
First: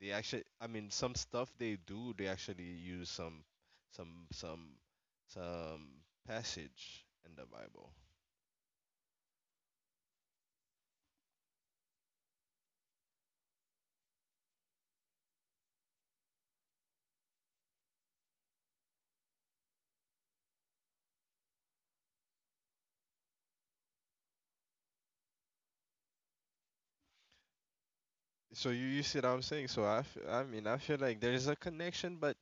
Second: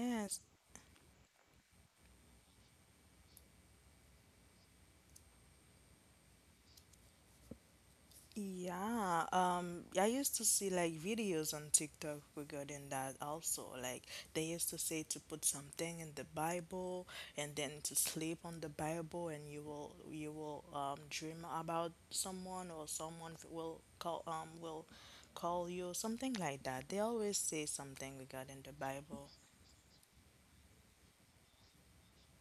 they actually, I mean, some stuff they do, they actually use some some some passage in the Bible.
Yeah, I used to see like videos on TikTok regarding that also. Like, they used to say to put something in the Bible, and then to sleep on the Bible, and you will, you will dream about someone, or someone will call you something like that. They always say something regarding
So
the
you see what
Bible.
I'm saying? So I mean, I feel like there is a connection, but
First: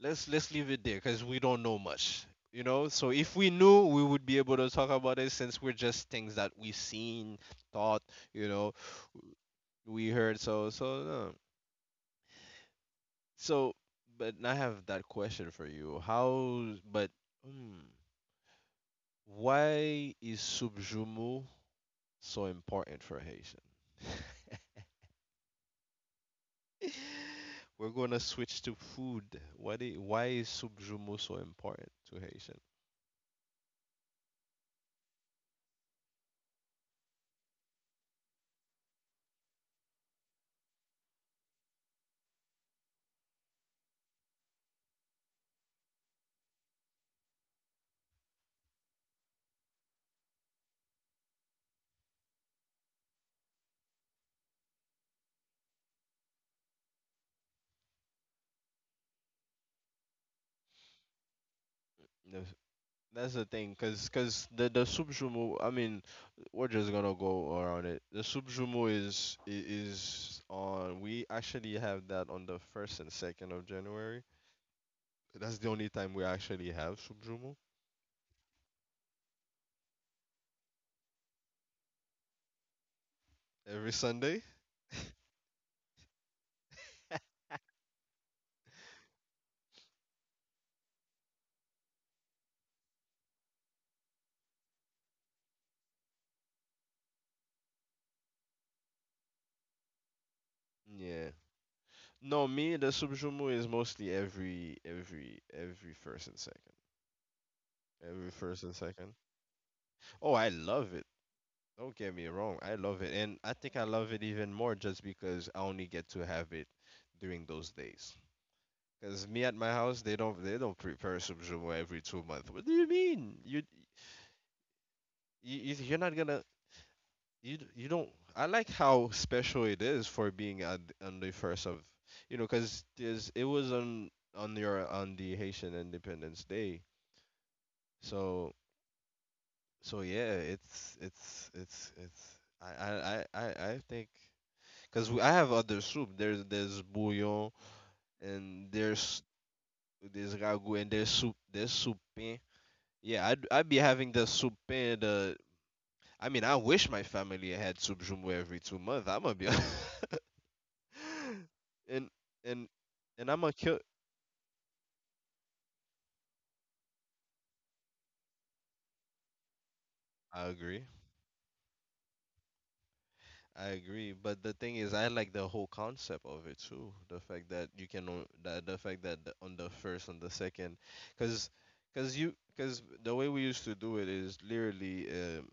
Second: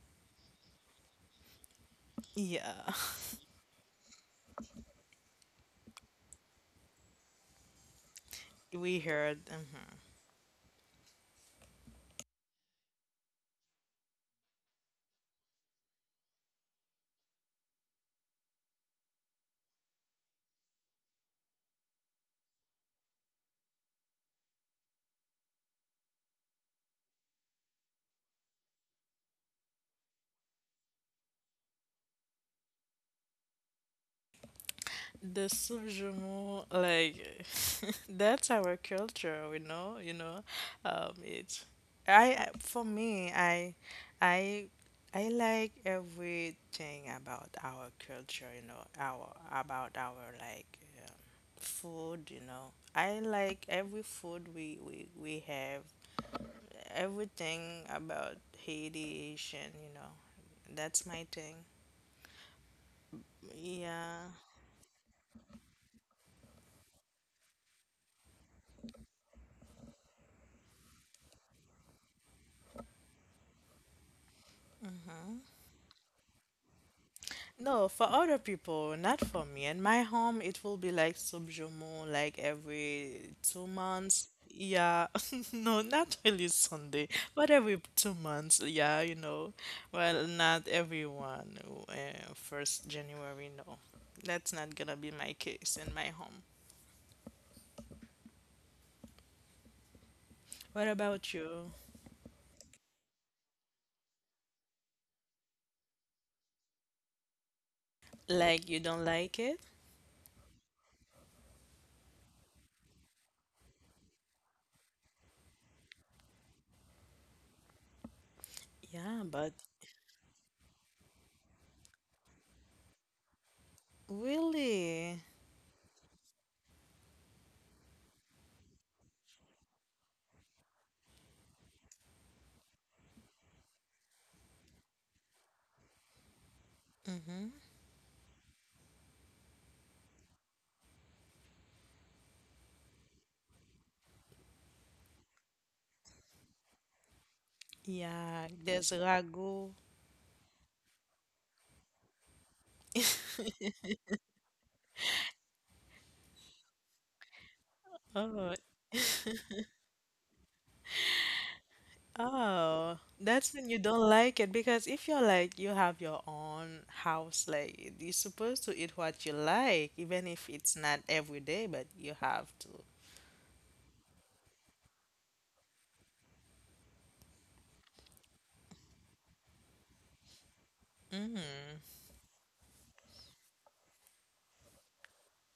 let's leave it there because we don't know much you
Yeah,
know so if we knew we would be able to talk about it, since we're just things that we've seen, thought, you know
we
w-
heard. Mhm.
we heard, so no. So, but I have that question for you. But hmm, why is subjumu so important for Haitian? We're gonna switch to food. Why is subjumu so important to Haitian?
The subjumo, like that's our culture, we know, you know. It's, for me, I i I like everything about our culture, you know, our, about our, like, food, you know. I like every food we have. Everything about Haitian, you know. That's my thing.
No, that's the thing, cause,
Yeah.
cause the the subjumu. I mean, we're just gonna go around it. The subjumu is on. We actually have that on the first and second of January. That's the only time we actually have subjumu
No, for other people, not for me. In my home, it will be like subjumo, like every two
every
months.
Sunday.
Yeah, no, not really Sunday, but every 2 months. Yeah, you know. Well, not everyone. First January, no. That's not gonna be my case in my home. What
Yeah.
about you?
No, me, the subjumu is mostly every first and second. Every first
Like,
and
you don't
second.
like it?
Oh, I love it. Don't get me wrong, I love it, and I think I love it even more just because I only get to have it during those days.
Yeah,
Cause me
but
at my house, they don't prepare subjumo every 2 months. What do you mean? You
really?
you you- are not gonna, you don't. I like how special it is for being at on the first of, cause there's it was on your on the Haitian Independence Day.
Mm-hmm.
So so yeah, it's I I I think, cause I have other soup. There's bouillon,
Yeah,
and
there's
there's
ragu.
there's ragu, and there's soup. Yeah, I'd be having the soup and the, I mean, I wish my family had soup jumbo
Oh.
every 2 months. I'm gonna be, and and
Oh,
and I'm
that's
gonna
when you
kill.
don't like it, because if you're like you have your own house, like you're supposed to eat what you like, even if
I
it's
agree.
not every day, but you have to.
I agree. But the thing is, I like the whole concept of it too. The fact that you can on- that the fact that the- on the first, on the second, cause cause the way we used to do it is literally, um,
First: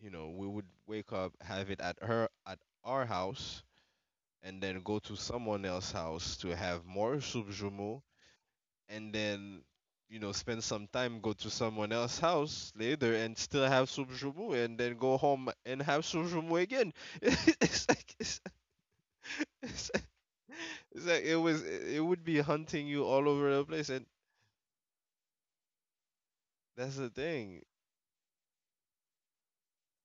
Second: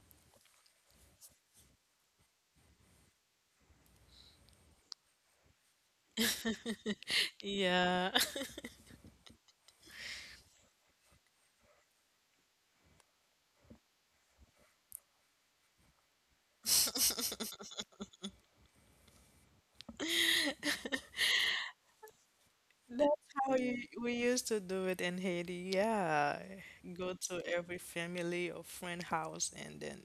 you know, we would wake up, have it at her at our house, and then go to someone else's house to have more subjumo,
Yeah,
and then, spend some time, go to someone else's house later, and still have subjumo, and then go home and have subjumo again. it's like it's, it's like, it's like it was it would be hunting you
that's
all
how
over the
you,
place. And
we used to do it in Haiti. Yeah,
that's the
go to
thing.
every family or friend house and then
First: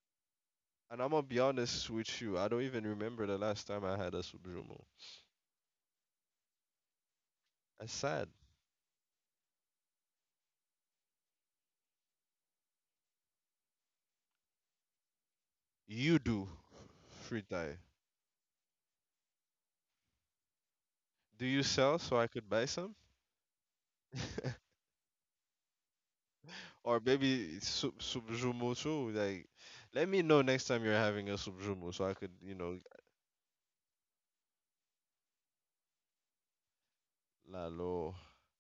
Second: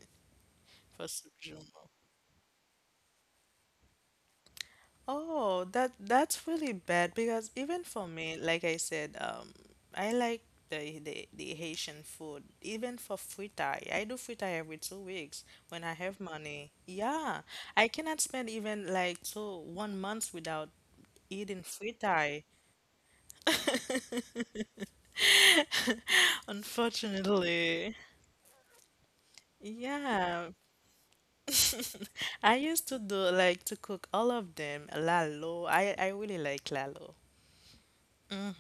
And
for
I'm gonna
soup
be honest
jumeau.
with you, I don't even remember the last time I had a subjumo.
Oh, that, that's really bad because even
That's
for
sad.
me, like I said, I like the Haitian food. Even for fritai, I do fritai every 2 weeks when I
You
have
do
money. Yeah,
free tie?
I cannot spend even like two one month without
Do
eating
you sell, so I
fritai.
could buy some? Or maybe it's
Unfortunately,
subjumo too. Like, let me know
yeah.
next time you're having a subjumo, so I could,
I used to do like to cook all of them. Lalo, I really like lalo.
lalo.
Mm.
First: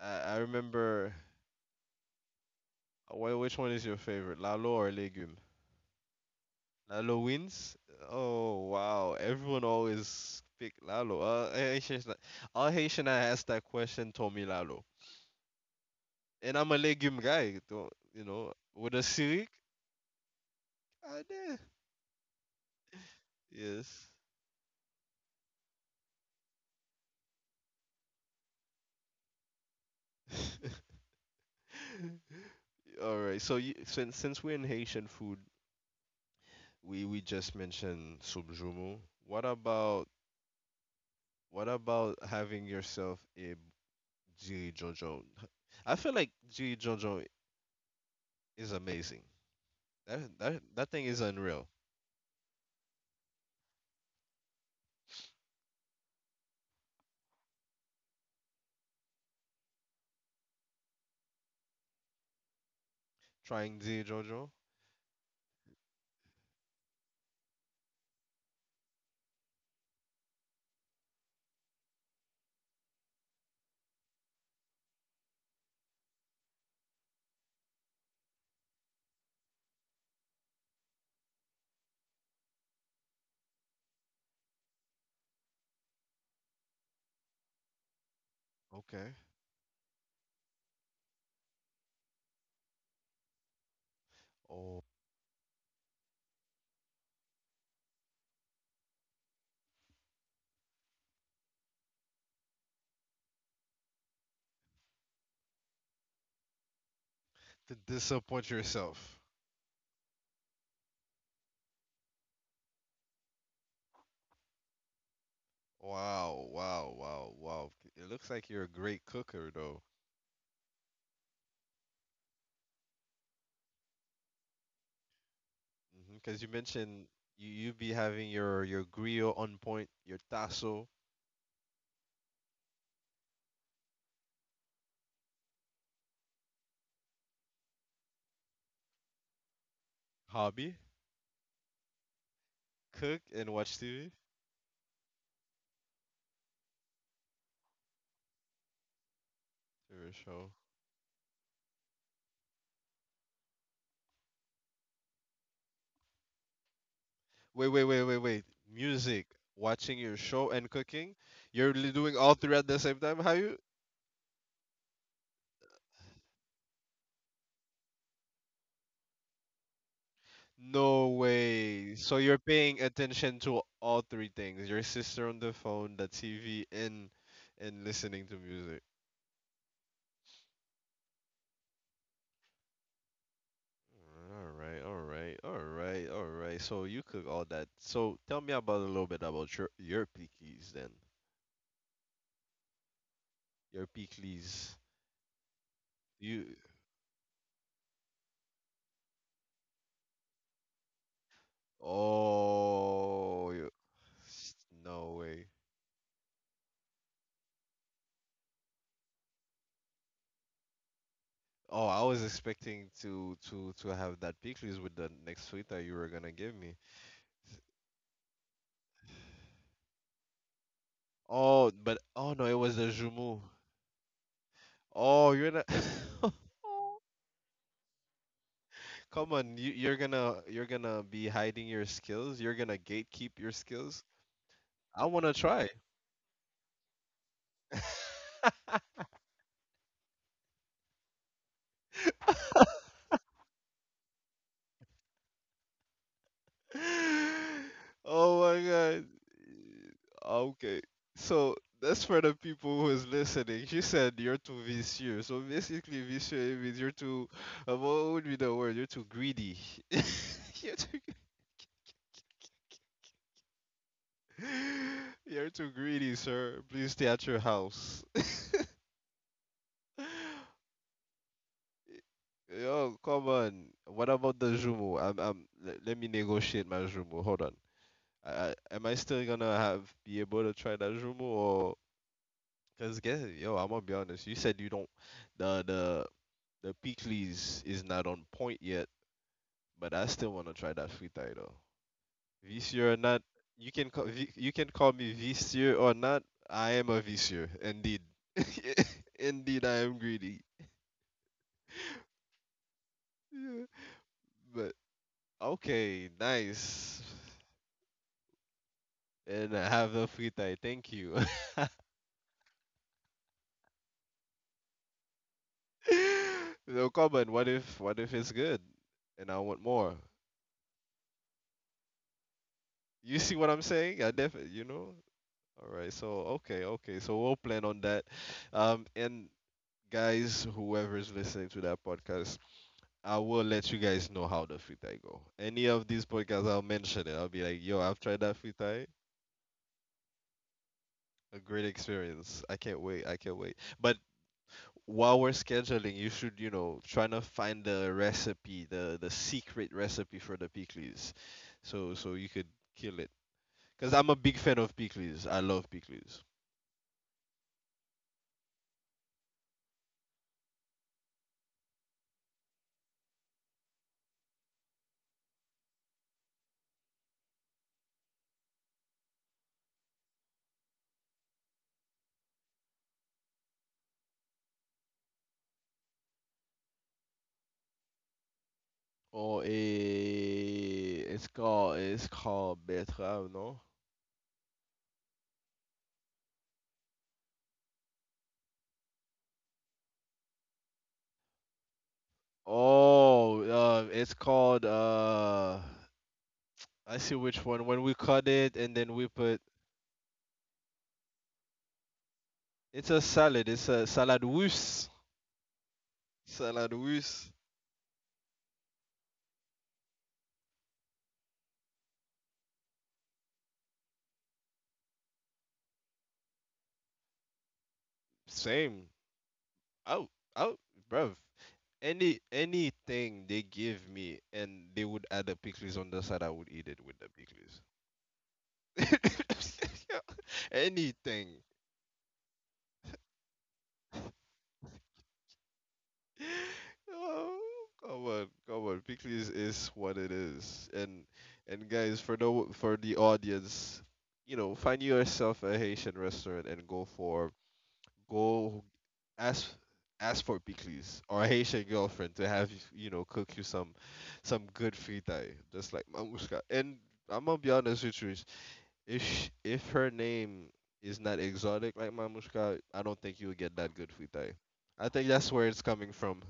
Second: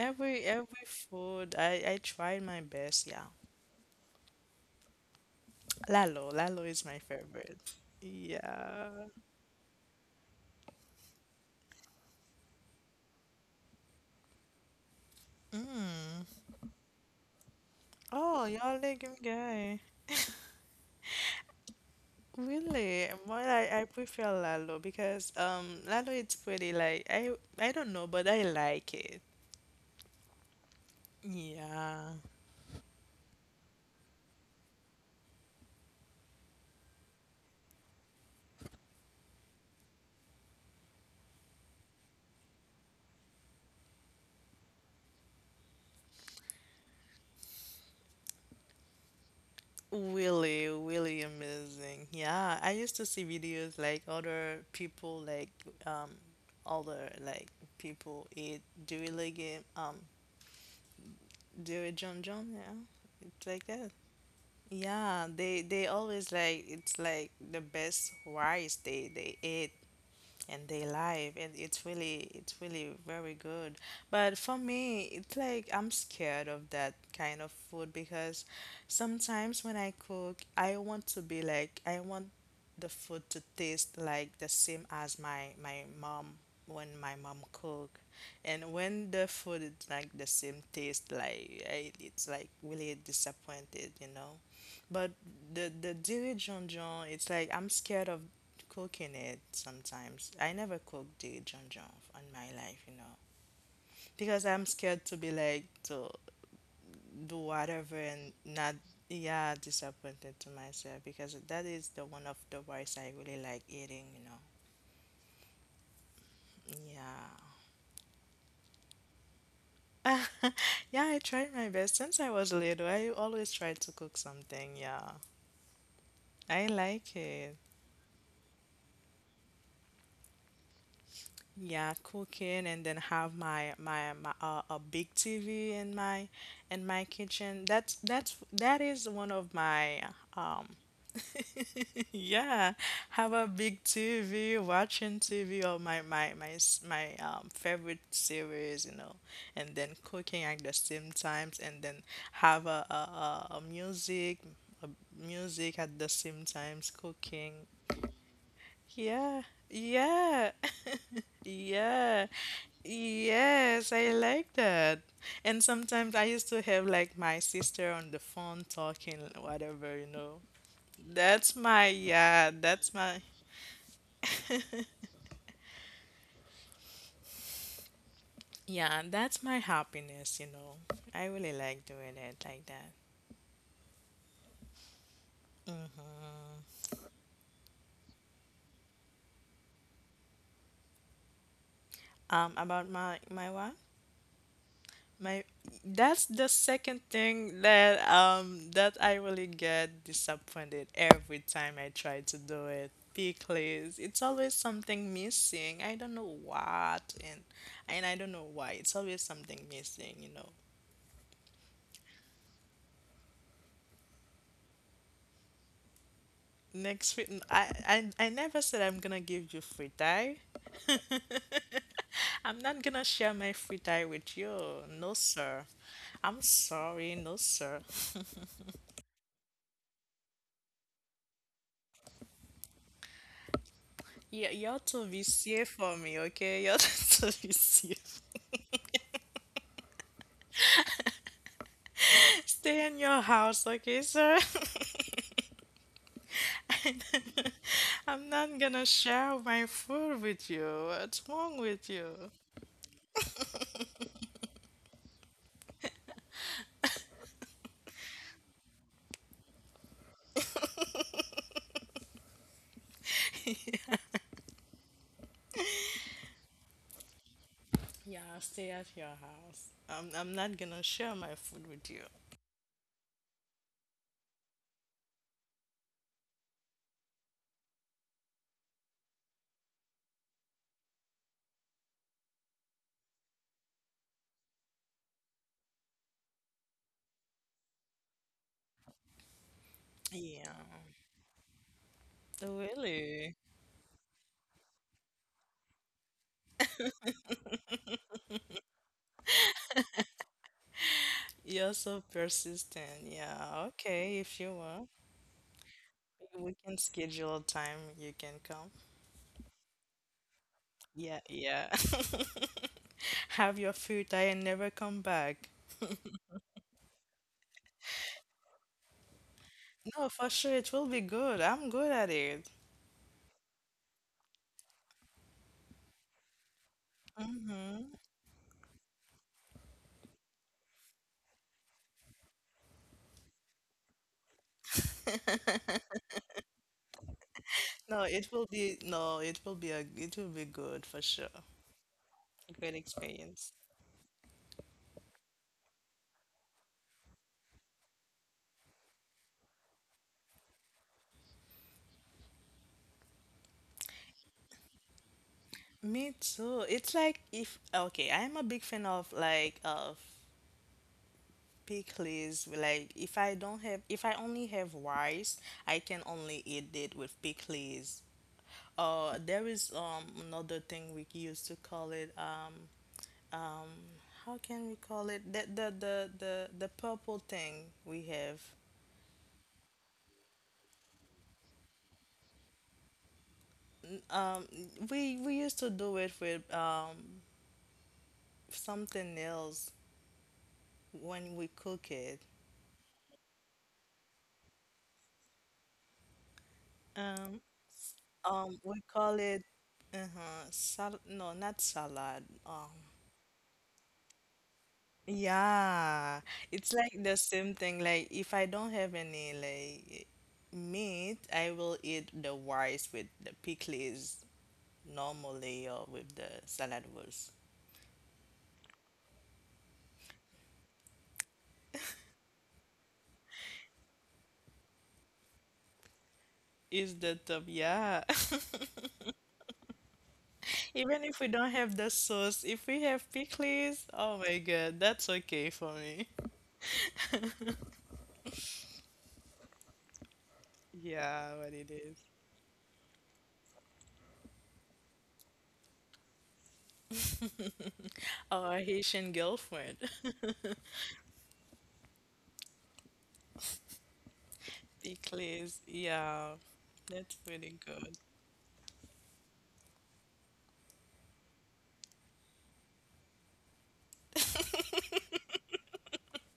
I
Every
remember.
food, I tried my best. Yeah,
Which one is your favorite, lalo or legume?
lalo, lalo is my
Lalo
favorite.
wins. Oh
Yeah.
wow! Everyone always pick lalo. All Haitian I asked that question told me lalo,
Mm.
and I'm a legume guy. Don't you
Oh,
know?
you all
With a
like him,
sirik,
guy.
ah, there.
Really? Well, I
Yes.
prefer lalo because lalo it's pretty like, I don't know, but I like it. Yeah,
All right. So you, since we're in Haitian food, we just mentioned Subjumu. What about what about having yourself a Jiri Jojo? I feel like Jiri Jojo is amazing. That that
really,
that thing is
really
unreal.
amazing. Yeah, I used to see videos like other people like um other like people eat durian legume, do it, John John, yeah. It's like
Trying
that.
Jiri Jojo.
Yeah, they always like it's like the best rice they eat, and they live, and it's really, it's really very good. But for me, it's like I'm scared of that kind of food, because sometimes when I cook I want to be like, I want the food to taste like the same as my my mom when my mom cook. And when
Okay.
the food is like the same taste, like I, it's like really disappointed, you know.
Oh,
But the dirigeon john, it's like I'm scared of cooking it sometimes. I never cooked the John John in my life, you know, because I'm scared to be like, to do
to
whatever and
disappoint
not,
yourself.
yeah, disappointed to myself because that is the one of the rice I really like eating, you know.
Wow, wow,
Yeah.
wow, wow. It looks like you're a great cooker though.
Yeah, I tried my best since I was little. I always tried to cook something. Yeah.
Because you
I
mentioned
like
you
it.
you be having your grill on point, your tasso,
Yeah, cooking and then have my my, my a big TV in my kitchen. That's that is one of my um
hobby,
yeah,
cook
have a
and watch
big
TV.
TV, watching TV or my favorite series, you know, and then
Your
cooking
show.
at the same times, and then have a music, a music at the same times cooking.
Wait, wait, wait, wait, wait. Music,
Yeah.
watching your show,
Yeah.
and cooking. Doing
Yeah.
all three at the same time, how you?
Yes, I like that. And sometimes I used to have like my sister on the phone talking, whatever, you know.
No
That's my,
way. So you're
yeah,
paying
that's my,
attention to all three things. Your sister on the phone, the TV, and listening to music.
yeah, that's my happiness, you know. I really like doing it like that.
All right, all right, all right, all right.
Mm-hmm.
So you cook all that. So tell me about a little bit about your pickles then.
About my my what?
Your pickles.
My, that's the
You.
second thing that that I really get disappointed every time I try to do it,
Oh.
because it's
S-
always
no
something
way.
missing. I don't know what. And I don't know why. It's always something missing, you know.
Oh, I was expecting to have that pictures with the next suite that you were gonna give me.
Next week, I never said I'm gonna give you free time.
Oh, but oh no, it
I'm
was
not
the
gonna share
Jumu.
my free time with you. No,
Oh, you're not.
sir. I'm sorry, no, sir.
Come on, you're gonna be hiding your skills. You're gonna gatekeep your skills.
You're
I
too
wanna
VCA
try.
for me, okay? You're too VCA. Stay in your house, okay, sir? I'm
Oh
not
my
gonna
god.
share my food
Ah,
with
okay.
you. What's
So
wrong with
that's
you?
for the people who is listening. She said you're too vicious. So basically vicious means you're too, what would be the word? You're too greedy. You're too. You're too greedy, sir. Please stay at your house.
Yeah, stay at your house. I'm not gonna share my food with you.
Yo, come on. What about the Jumo? Let me negotiate my Jumo. Hold on. Am I still gonna have be able to try that Jumo or? Cause guess, yo, I'm gonna be honest. You said you don't, the the The Peakley's is not on point yet, but I still
Yeah.
want to try that frita though. Vicieux or not,
Really?
you can call you can call me vicieux or not. I am a vicieux, indeed. Indeed, I am greedy.
You're so persistent.
Yeah.
Yeah, okay, if you
But
want.
okay,
We can
nice.
schedule a time you can come.
And I have the frita. Thank you.
Yeah, yeah. Have your food I and never come back.
No comment. What if it's good and I want more?
No, for sure, it will be good. I'm good at it.
You see what I'm saying? I definitely. All right. So okay, okay. So we'll plan on
Mm-hmm.
that. And guys, whoever's listening to that podcast, I will let you guys know how the fritai go. Any of these podcasts, I'll mention it. I'll be like, yo,
No,
I've tried
it
that
will be,
fritai.
no, it will be, a it will be good for sure.
A great experience.
A
I
great
can't wait. I can't
experience.
wait. But while we're scheduling, you should, trying to find the recipe, the secret recipe for the pickles, so you could kill it. Cause I'm a big fan of pickles. I love
Me
pickles.
too. It's like if okay, I'm a big fan of pickles. Like if I don't have if I only have rice, I can only eat it with pickles. There is another thing we used to call it um how can we call it the purple thing we have
Or a, it's called betterave, no?
um we used to do it with something else when we cook it.
Oh, it's called, I see
Um,
which one. When we cut it
we
and then we
call it
put,
uh-huh, sal no, not salad.
it's a salad. It's a salad russe.
Yeah, it's
Salad
like the
russe.
same thing. Like if I don't have any like meat, I will eat the rice with the pickles normally or with the salad was.
Same. Oh, oh, bruv. Anything they give me, and they would add the pickles on the side, I would eat it
Is
with
the top, yeah.
the pickles.
Even if we
Anything.
don't have the sauce, if we have pickles, oh my God, that's okay for me.
Oh, come on, come on. Pickles is what it is. And
Yeah, what it
and
is.
guys, for the audience, you know, find yourself a Haitian restaurant and
Our
go
Haitian
ask
girlfriend.
ask for Pickles, or a Haitian girlfriend to have you, you know cook you some good fritai,
Eclairs.
just like
Yeah,
Mamushka. And
that's
I'm gonna
really
be honest
good.
with you, if her name is not exotic like Mamushka, I don't think you would get that good futai. I think that's where it's coming from.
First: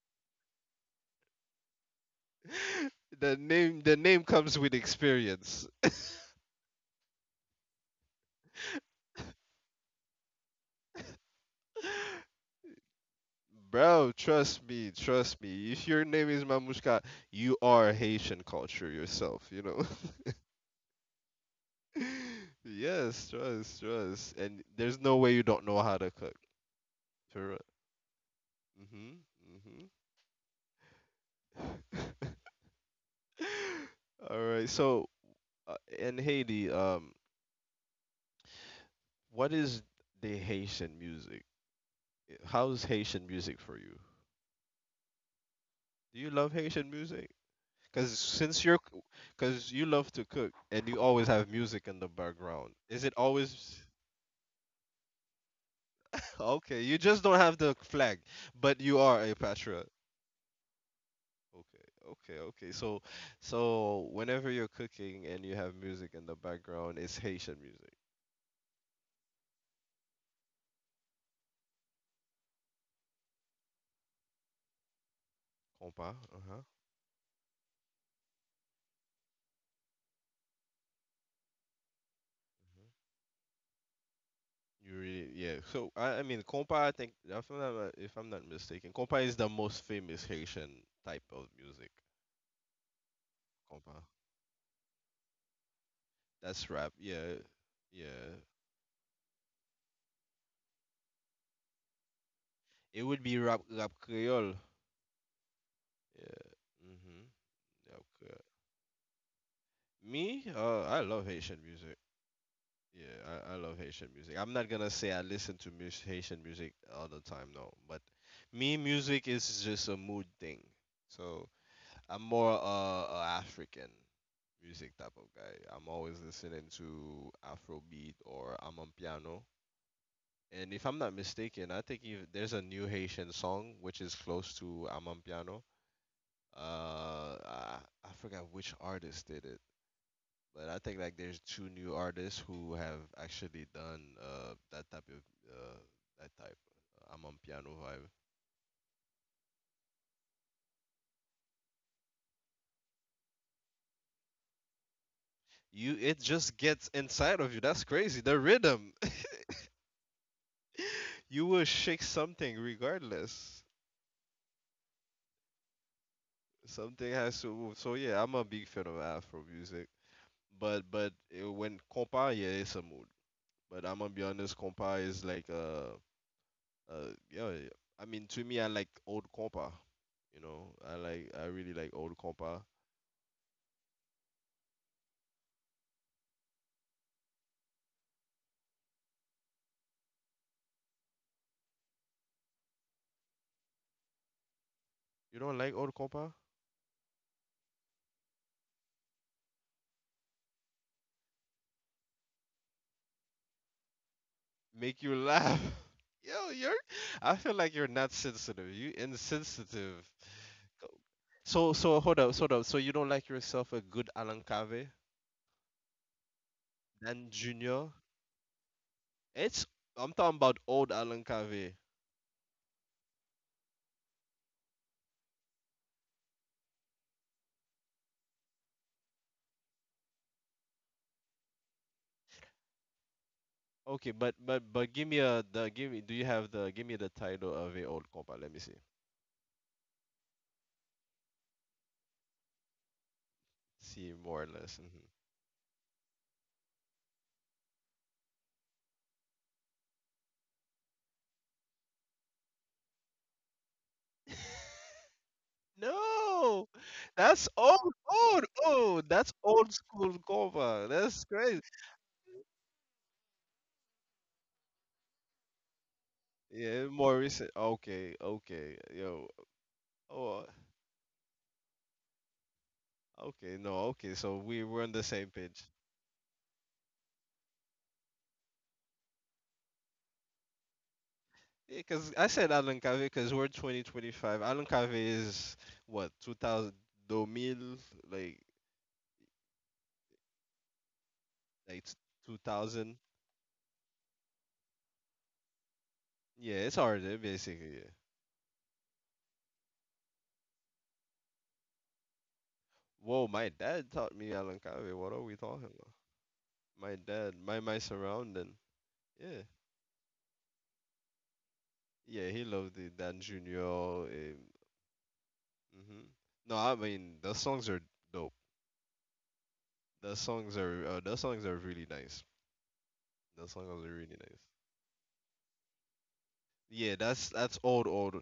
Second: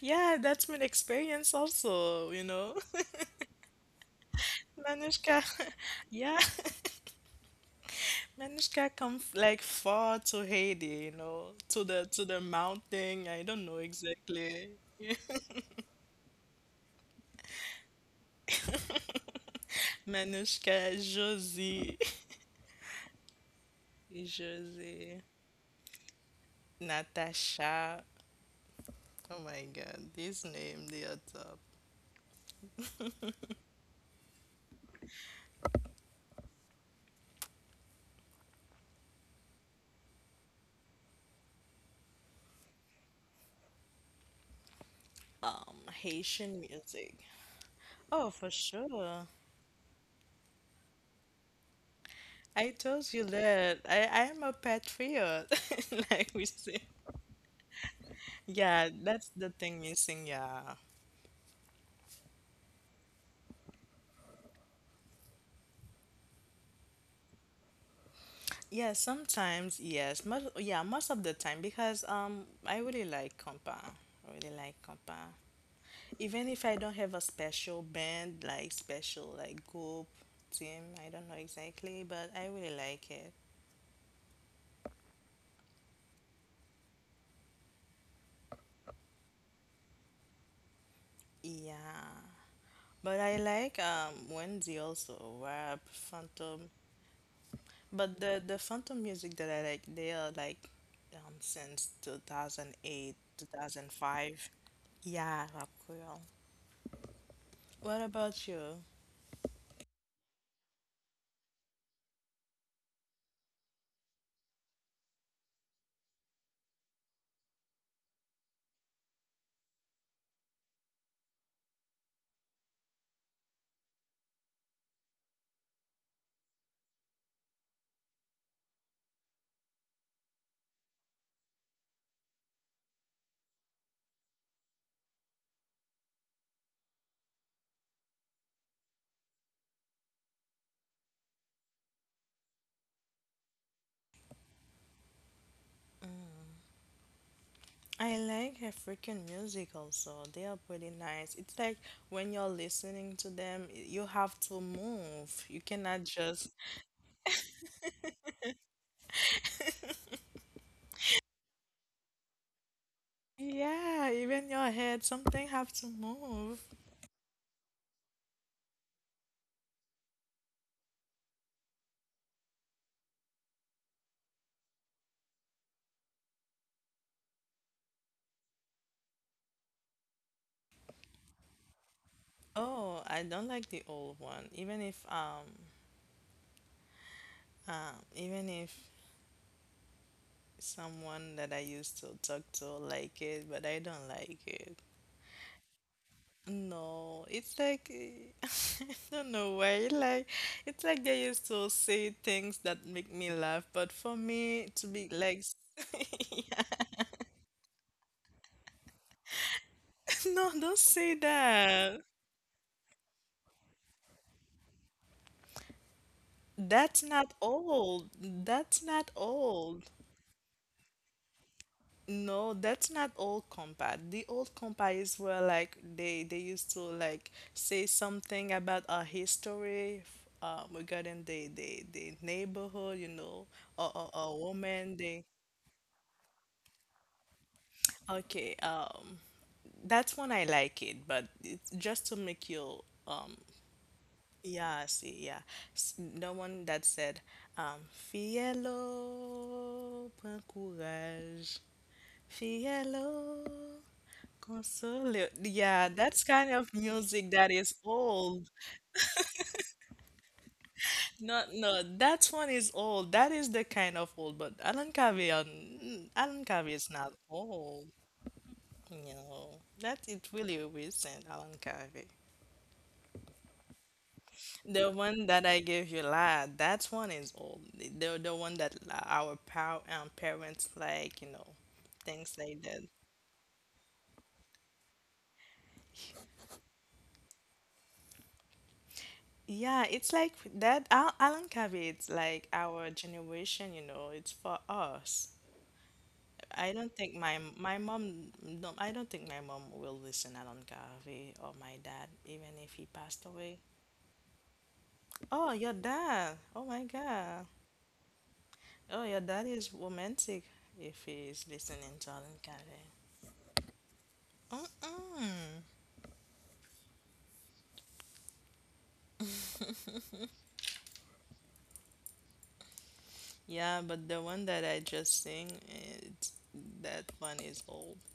Yeah, that's my experience also, you know.
The name comes with
Manushka.
experience.
Yeah. Manushka come f- like far to Haiti, you know, to the to the mountain. I don't know
Bro, trust
exactly.
me, trust me. If your name is Mamushka, you are Haitian culture yourself.
Manushka, Josie,
Yes, trust, trust. And there's no
Josie,
way you don't know how to cook. For real.
Natasha.
Hmm.
Oh my God, this name they are top.
All right. So, in Haiti, what is the Haitian music? How's Haitian music for you? Do you love
Haitian
Haitian
music.
music? Because
Oh, for
since you're,
sure.
because you love to cook and you always have music in the background,
I
is it
told you
always,
that I am a patriot, like we
okay?
say.
You just don't have the flag, but
Yeah,
you are
that's
a
the thing
patriot.
missing. Yeah,
Okay, okay, okay. So, whenever you're cooking and you have music in the background, it's Haitian music.
yeah. Sometimes yes, most of the time because I really like compa. I really like compa.
Compa, uh
Even
huh.
if I don't have a special band, like special like group team, I don't know exactly, but I really like it.
You really, yeah. So I mean, compa. I think if I'm not mistaken, compa is the most famous Haitian type of music.
Yeah. But I like
Compa.
Wendy also, rap,
That's
Phantom.
rap. Yeah, yeah.
But the Phantom music that I like, they are like since
It would
2008,
be rap,
2005.
Creole.
Yeah, rap Creole.
Yeah. Mhm. Rap
What
Creole.
about you?
Me, I love Haitian music. Yeah, I love Haitian music. I'm not gonna say I listen to Haitian music all the time, no. But me, music is just a mood thing. So I'm more African music type of guy. I'm always listening to Afrobeat, or I'm on piano. And if I'm not mistaken, I think if there's a new Haitian song which is close to I'm on piano. Uh, I, I forgot which artist did it, but I think like there's two new artists who have actually done that type of uh that type I'm on piano vibe.
I like African music also. They are pretty nice. It's like when you're listening to them, you have to move. You
You
cannot
it
just.
just gets inside of you. That's crazy. The rhythm. You will shake something regardless.
Yeah, even your head, something have to move.
Something has to move. So yeah, I'm a big fan of Afro music, but when compa, yeah, it's a mood. But I'm gonna be honest, compa is like yeah, yeah. I mean, to me, I like old compa. You know, I really like old compa.
Oh, I don't like the old one. Even if someone that I used to talk to like it, but I don't like it.
You don't like old compa?
No, it's like eh, I don't know why. Like it's like they used to say things that make me laugh, but for me to
Make you
be like,
laugh. Yo, you're. I feel like you're not sensitive. You insensitive.
no, don't say
So
that.
hold up, hold up. So you don't like yourself a good Alan Cave?
That's
Dan
not
Junior?
old. That's not
It's
old.
I'm talking about old Alan Cave.
No, that's not old compa. The old compa is where like they used to like say something about our history, regarding the neighborhood, you know,
Okay, but
or
but but
woman.
give me
They
a the give me do you have the give me the title of a old compa? Let me
okay.
see.
That's when I like it, but it's just to make you
See more or less.
yeah
Hmm.
see yeah. The one that said um Fiello, prends courage, Fiello. Consolio. Yeah, that's kind
No,
of music
that's
that is
old, old,
old.
old. That's old school compa. That's
No,
crazy.
no, that one is old. That is the kind of old, but Alan Carvey, are. Alan Carvey
Yeah,
is
more
not
recent.
old.
Okay, okay, yo.
No, that it
Oh,
really recent, Alan Carvey.
okay, no, okay. So we were on
The
the same
one that
page.
I gave you, lad, that one is old. The one that our pow parents like, you know,
Yeah, cause I
things
said
like
Alan
that.
Cave, cause we're 2025. Alan Cave is what 2000, 2000, like
Yeah, it's like that. Al Alan
like
Carvey, it's like our
2000.
generation, you know, it's for us.
Yeah, it's
I don't
harder
think my
basically.
my
Yeah.
mom, no, I don't think my mom will listen Alan Garvey or my dad, even if he
Whoa,
passed
my
away.
dad taught me Alankave. What are we
Oh,
talking
your
about?
dad. Oh my
My dad,
God.
my surrounding.
Oh, your
Yeah,
dad is romantic if he's listening to
yeah, he
Alan
loved the
Garvey.
Dan Junior.
Mm-mm.
Hmm No, I mean the songs are dope. The songs are really nice. The songs
Yeah,
are
but
really
the
nice.
one that I just sing, it's,
Yeah,
that
that's
one
that's
is
old
old.
old.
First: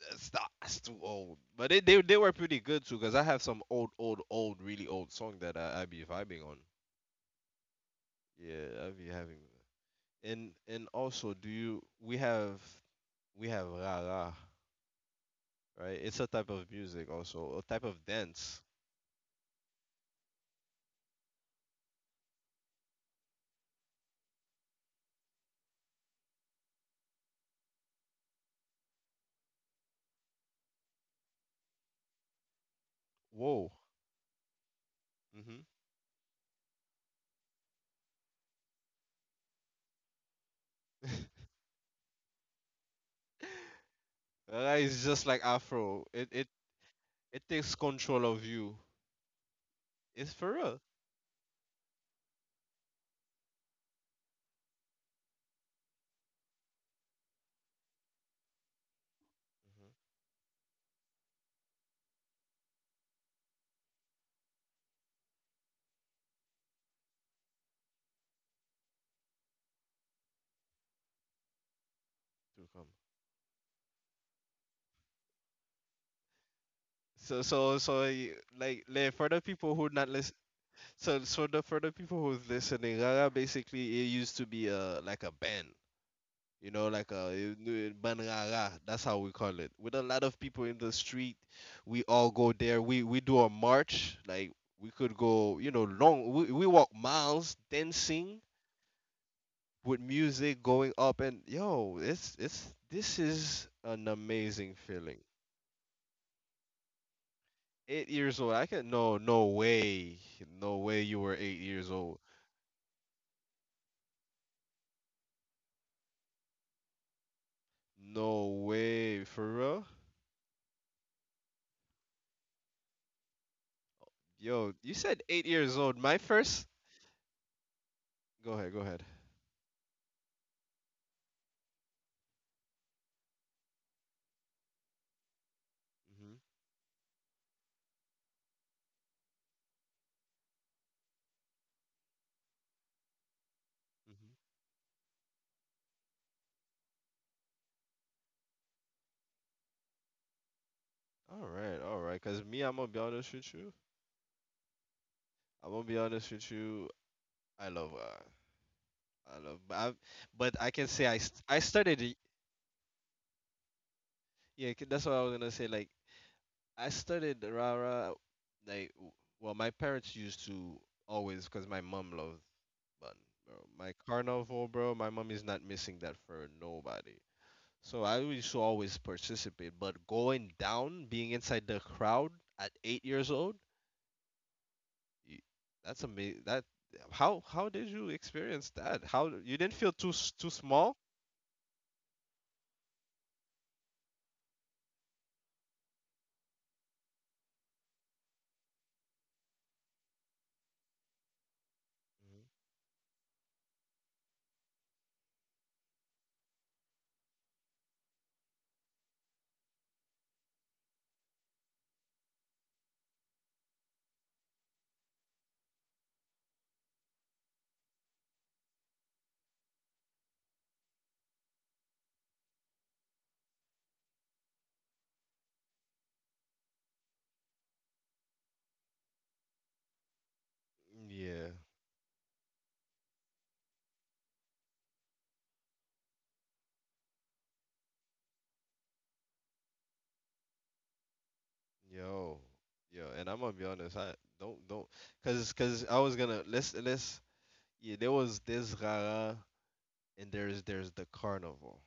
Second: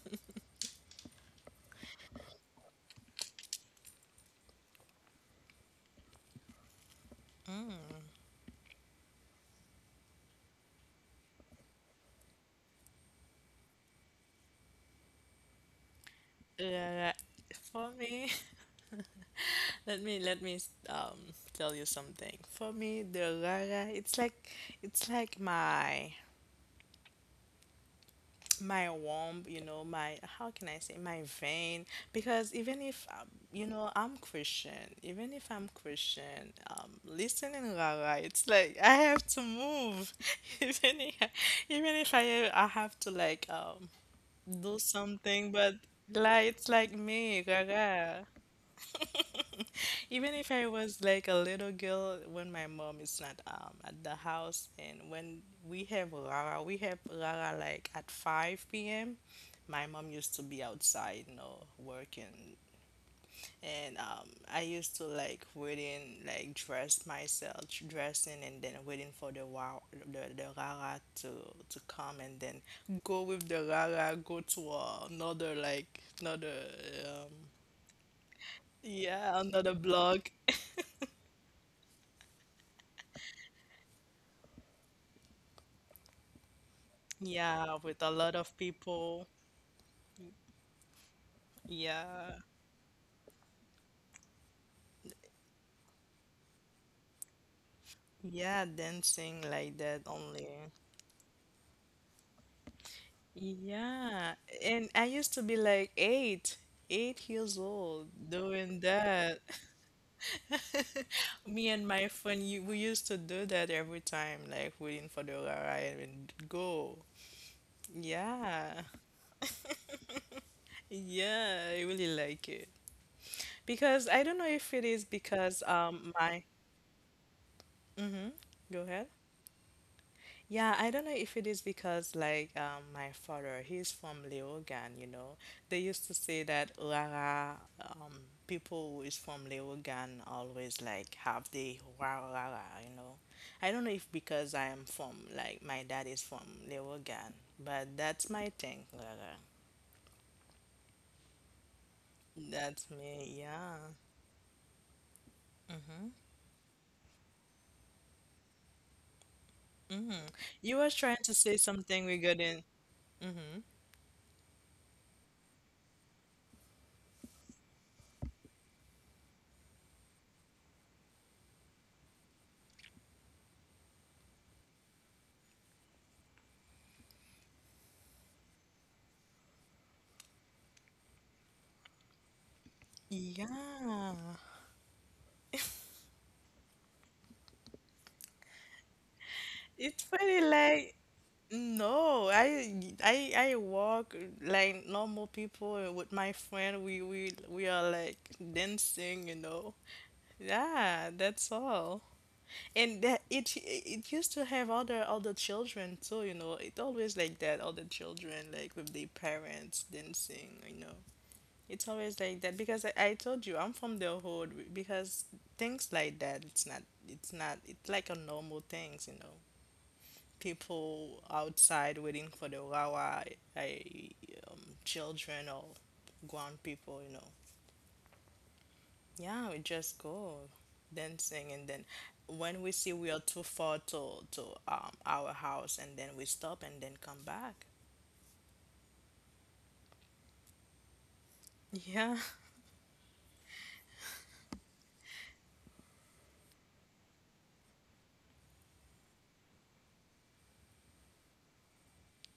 That's not- that's too old. But they were pretty good too, cause I have some old old old really old song that I be vibing on. Yeah, I be having. And also do you we have ra ra, right, it's a type of music,
Yeah,
also a type
for
of
me,
dance.
let me tell you something. For me, the rara, it's like my womb, you know, my how can I say my vein? Because even if you
Whoa.
know I'm Christian, even if
Mm-hmm.
I'm Christian, listening Rara, it's like I have to move, even if, even if I have to like
Ra ra
do
is just like
something, but
afro, it
like
it
it's like
it
me
takes control
Rara.
of you. It's
Even if
for
I
real.
was like a little girl when my mom is not at the house and when we have Rara like at 5 p.m. My
Hmm.
mom used to be outside, you know, working. And I used to like waiting, like dress myself, dressing, and then waiting for the wow, the Rara to come, and
To
then
come.
go with the Rara, go to another like another, um,
so so so y- like for the
yeah,
people
another
who not
block.
listen, so the for the people who's listening rara, basically it used to be a like a band, you know, like a
Yeah, with a lot of
banrara. That's how
people.
we call it. With a lot of people in the street, we all
Yeah.
go there. We do a march. Like we could go, you know, long. We walk miles dancing
Yeah, dancing like
with
that
music
only.
going up, and yo, it's this is an
Yeah.
amazing
And I
feeling.
used to be 8 years old
8 years old, I
doing
can no
that.
no way, no way you were eight
Me and
years
my
old.
friend, you, we used to do that every time, like waiting for the ride and go.
No
Yeah.
way, for real.
Yeah, I really like it. Because I don't know if
Yo,
it is
you said eight
because
years old. My
my
first.
mm-hmm.
Go
Go
ahead, go
ahead.
ahead.
Yeah, I don't know if it is because like my father, he's from Leogan, you know. They used to say that Rara, people who is from Leogan always like have the Rara, Rara, you know. I don't know if because I
Hmm.
am from like my dad is from Leogan, but that's my thing, Rara.
All right, all right. Cause
That's
me, I'm gonna
me,
be honest
yeah.
with you. I'm gonna be honest with you. I love God. I love,
Hmm. You
but
were
I can
trying to
say I,
say
st- I
something
started. It-
regarding,
Yeah, c- that's what I was gonna say. Like I started Rara. Like w- well, my parents used to always, cause my mom loved bun. Bro. My carnival, bro. My mom is not missing that for nobody. So I used to always participate. But going down, being inside the crowd at 8 years old,
yeah.
y- that's amazing. That how did you experience that? How
It's
you didn't
funny,
feel too s-
like.
too small?
No, I I walk like normal people and with my friend. We are like dancing, you know. Yeah, that's all.
Mhm.
And that it used to have other children too, you know. It always like that, other children like with their parents dancing, you know. It's always like that because I told you I'm from the hood because things like that it's not it's like a normal things, you know, people outside waiting for the wawa, I, children or grown people, you know. Yeah, we just go dancing, and then
Yeah,
when we see we are too far to our house, and then we stop and then come back. Yeah,
yo, yo, and I'm gonna be honest. I don't, cause cause I was gonna let's yeah. There was this Rara and the carnival.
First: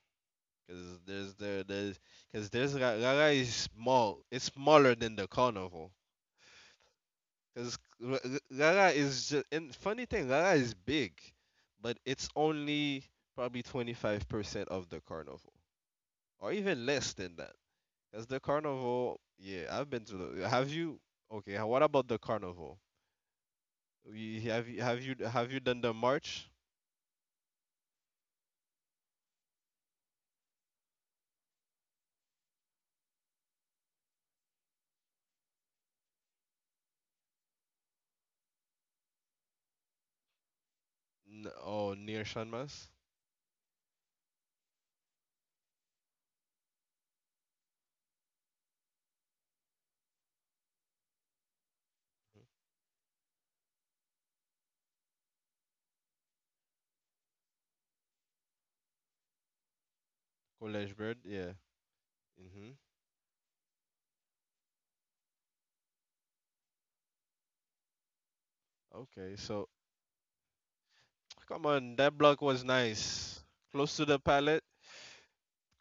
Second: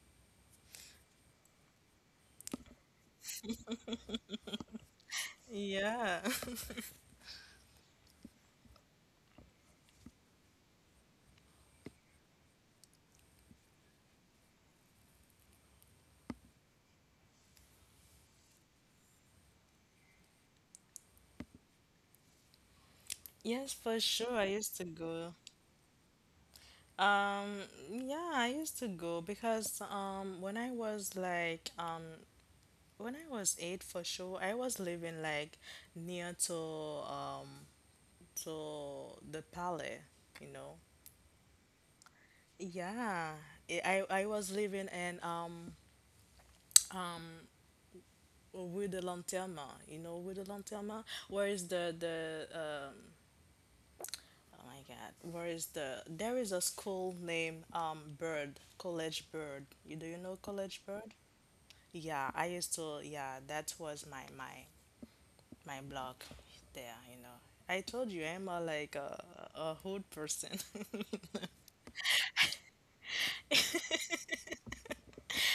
Cause there's the there's cause there's Ra- Rara is small. It's smaller than the carnival.
yeah.
Because Rara is just, and funny thing, Rara is big, but it's only probably 25% of the carnival, or even less than that. Because the carnival, yeah, I've been to the. Have you? Okay, h- what about the carnival?
Yes, for
You,
sure. I used to
have you
go.
done the march?
Yeah, I used to go because when I was eight, for sure, I was living like near to the Palais, you know.
N- oh, near Shanmas.
Yeah, I I was living in with the Lanterma, you know, with the Lanterma. Where is
Mhm.
the oh my God, where is the there is a school named Bird College Bird. You do you know
College
College
Bird,
Bird?
yeah.
Yeah, I
Mhm.
used to. Yeah, that was my my blog there, you know. I told you I'm a, like
Okay, so
a hood person.
come on, that block was nice, close to the palette.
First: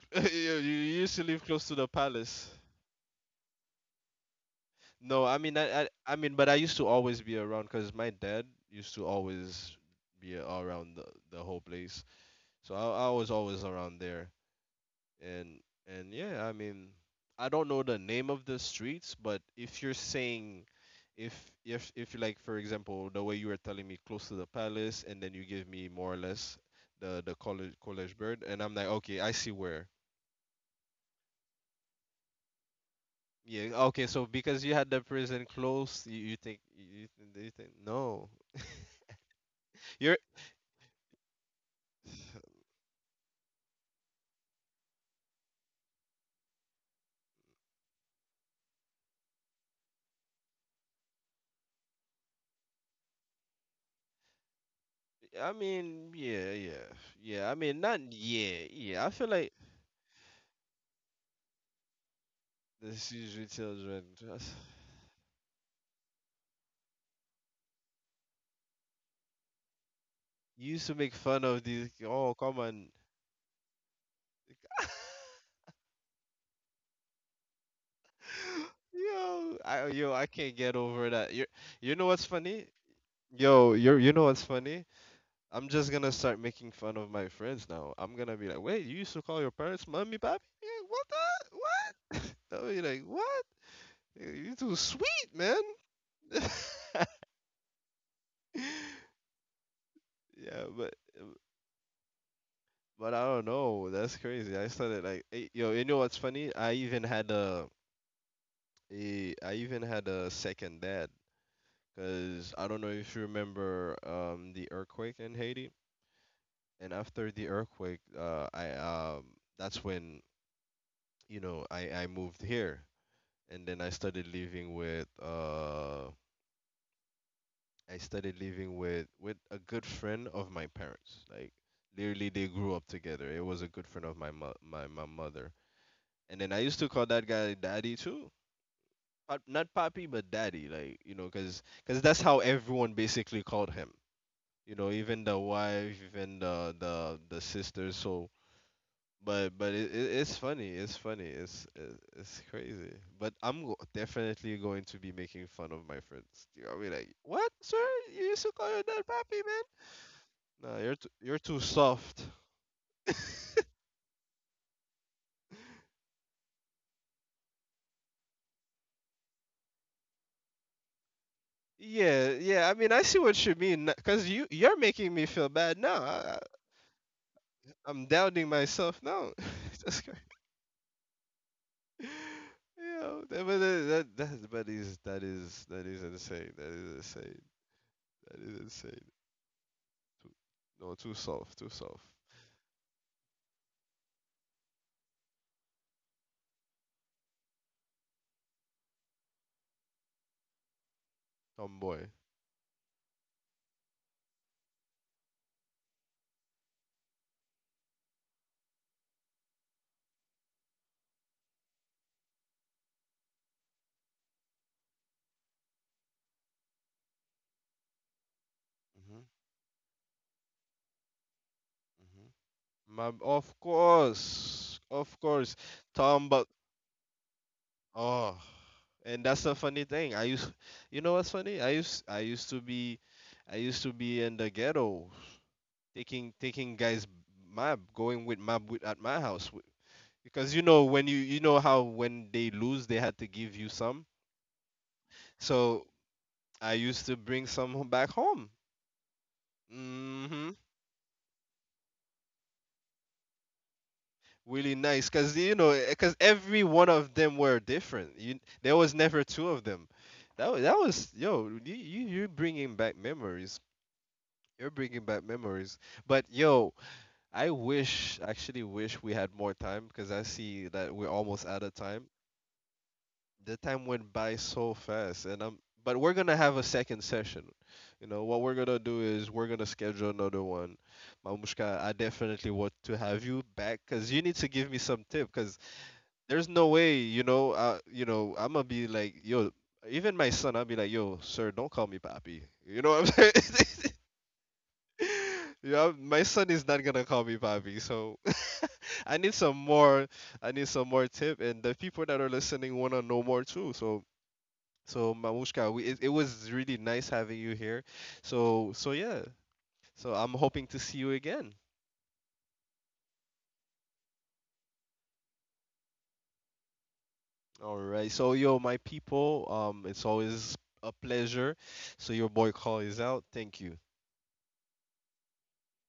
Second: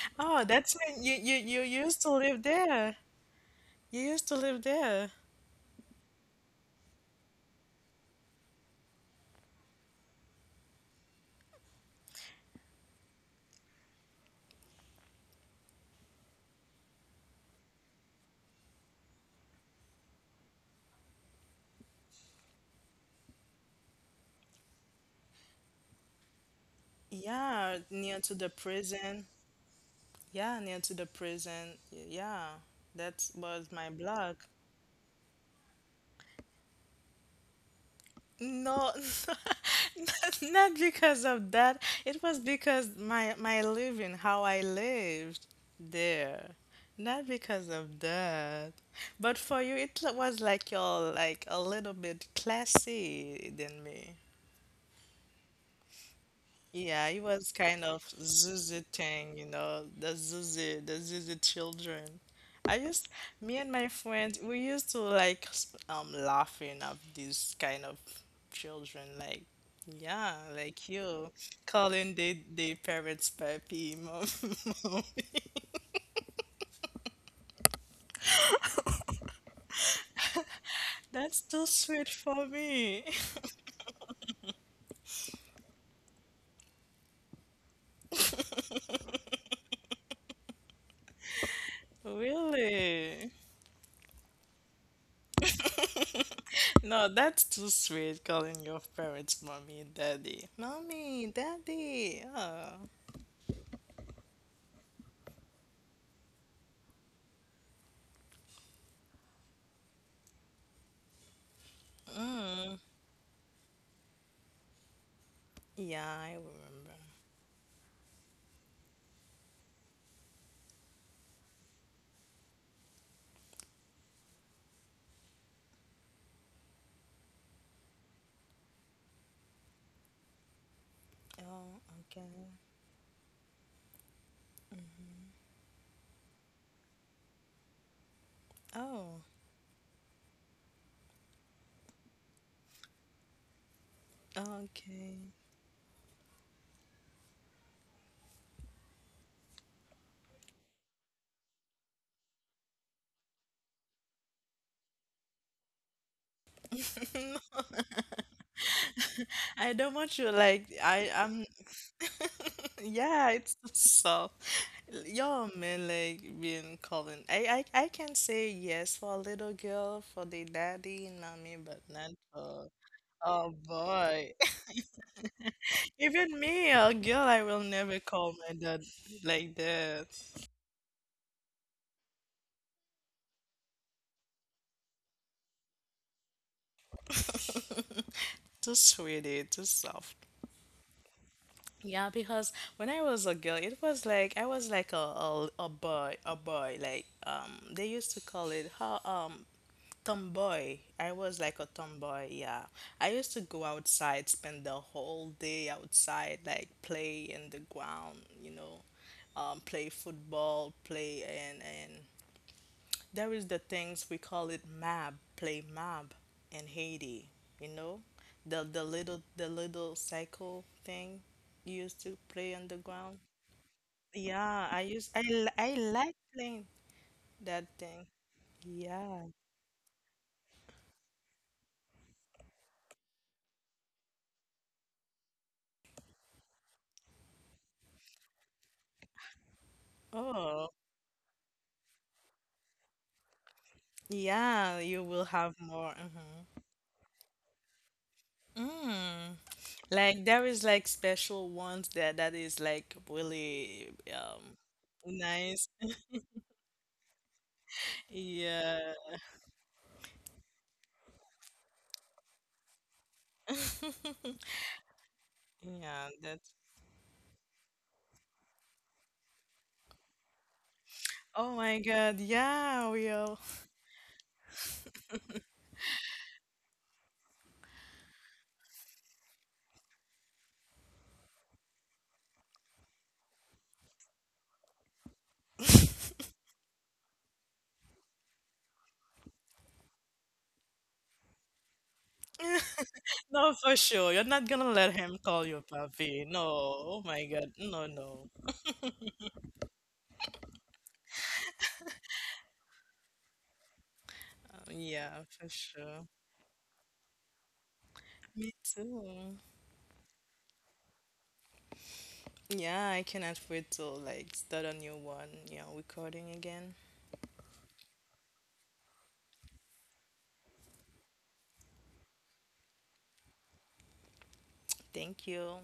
Oh,
you,
that's
you
when you,
used to
you
live
you
close to the
used to live
palace.
there. You used to live there.
No, I mean, I mean, but I used to always be around because my dad used to always be around the whole place. So I was always around there, and and yeah, I mean, I don't know the name of the streets, but if you're saying, if you like, for example, the way you were telling me close to the palace, and then you give me more or less the
Yeah,
college
near to
bird,
the
and I'm like, okay,
prison.
I see where.
Yeah, near to the prison. Yeah, that
Yeah,
was my
okay, so
blog.
because you had the prison close, you think you think no.
No,
You're.
not not because of that. It was because my living, how I lived there. Not because of that. But for you, it was like you're like a little bit classy than me.
I mean, yeah, yeah,
Yeah, it
yeah. I
was
mean, not
kind of
yeah,
Zuzu
yeah. I feel like
thing, you know, the Zuzu children. I
this
used,
usually
me and
children
my
just
friends, we used to like laughing at these kind of children, like yeah,
you used to
like
make fun
you
of these. Oh,
calling
come on.
the parents papi, mom.
Yo, I yo, I can't get over that. You
That's too
you know what's
sweet
funny?
for me.
Yo, you know what's funny? I'm just gonna start making fun of my friends now. I'm gonna be like, wait, you used to call your parents mommy, papi? Yeah, what the what? They'll be like, what?
Really?
You too sweet, man.
No, that's too sweet calling your parents mommy,
Yeah,
daddy. Mommy, daddy. Oh.
but I don't know. That's crazy. I started like, eh, yo, you know what's funny? I even had a I even had a second dad because I don't know if you remember the earthquake in Haiti.
Yeah, I
And
remember.
after the earthquake, I that's when you know I moved here, and then I started living with I started living with a good friend of my parents. Like
Oh,
literally, they
okay.
grew up together. It was a good friend of my mo- my mother. And then I used to call that guy daddy too. Pop,
Oh,
not papi, but daddy. Like, you know, because cause 'cause that's how everyone basically called him. You know, even the
okay.
wife, even the sisters. So, but it, it's funny. It's funny. It's it's crazy. But I'm go- definitely going to be making fun of my friends. You know, I'll be like, what, sir? You used to call your dad papi, man?
I don't want you
No,
like
you're, t- you're too
I'm
soft.
yeah, it's so. Y'all men like being calling. I can say yes for a little girl for the daddy and mommy, but
Yeah,
not
yeah. I
for
mean, I see what you
oh
mean. N- cause you
boy.
you're making me feel bad now. I,
Even me, a girl, I will
I'm
never
doubting
call my
myself
dad
now.
like
That's crazy.
that.
Yeah, that, but that, that that but is that is that is insane. That is insane. That is
Too
insane.
sweetie, too
Too,
soft.
no, too soft, too soft.
Yeah, because when I was a girl, it was like I was like a boy, a boy. Like they used to call it how tomboy. I was like a
Tomboy.
tomboy. Yeah, I used to go outside, spend the whole day outside, like play in the ground. You know, play football, play and there is the things we call it mab, play mab in Haiti, you know? The
Hmm.
little the little cycle thing you used
Hmm.
to play on the
My,
ground.
of course,
Yeah, I
of
used I
course.
li- I
Tom,
like
but
playing that thing.
oh, and
Yeah.
that's a funny thing. I used, you know what's funny? I used to be, I used to be in the ghetto, taking guys map, going with map with, at my house because you know
Oh,
when you know how when they lose they had to give you some.
yeah, you will have
So
more.
I
Hmm.
used to bring some ho- back home.
Mm. Like
Hmm.
there is like special ones that that is like really
Really nice because you know
nice.
because every one of them were different you there was
Yeah.
never two of them. That was Yo you, you you're bringing back memories. You're bringing back memories. But
Yeah,
yo,
that's.
I wish actually wish we had more time because I see that we're almost out of
Oh my
time.
God, yeah,
The
will.
time went by so fast and I'm but we're gonna have a second session. You know what we're gonna do is we're gonna schedule another one. Mamushka, I definitely want to have you back because you need to give me some tip because there's no way, you know, you know I'm gonna be like yo, even my son I'll be like yo sir, don't call me papi, you know what I'm
No,
saying?
for sure. You're not gonna let him call you
Yeah, my
puppy.
son is
No,
not gonna call
oh
me
my God,
papi,
no,
so
no.
I need some more. I need some more tip, and the people that are listening wanna know more too. So so
Yeah,
Mamushka,
for
we, it
sure.
was really nice having you here. So
Me
so yeah.
too.
So I'm hoping to see you again.
Yeah, I cannot wait to like start a new one, you know, recording again.
All right. So yo, my people, it's always a pleasure. So your boy call is out. Thank you.
Thank you.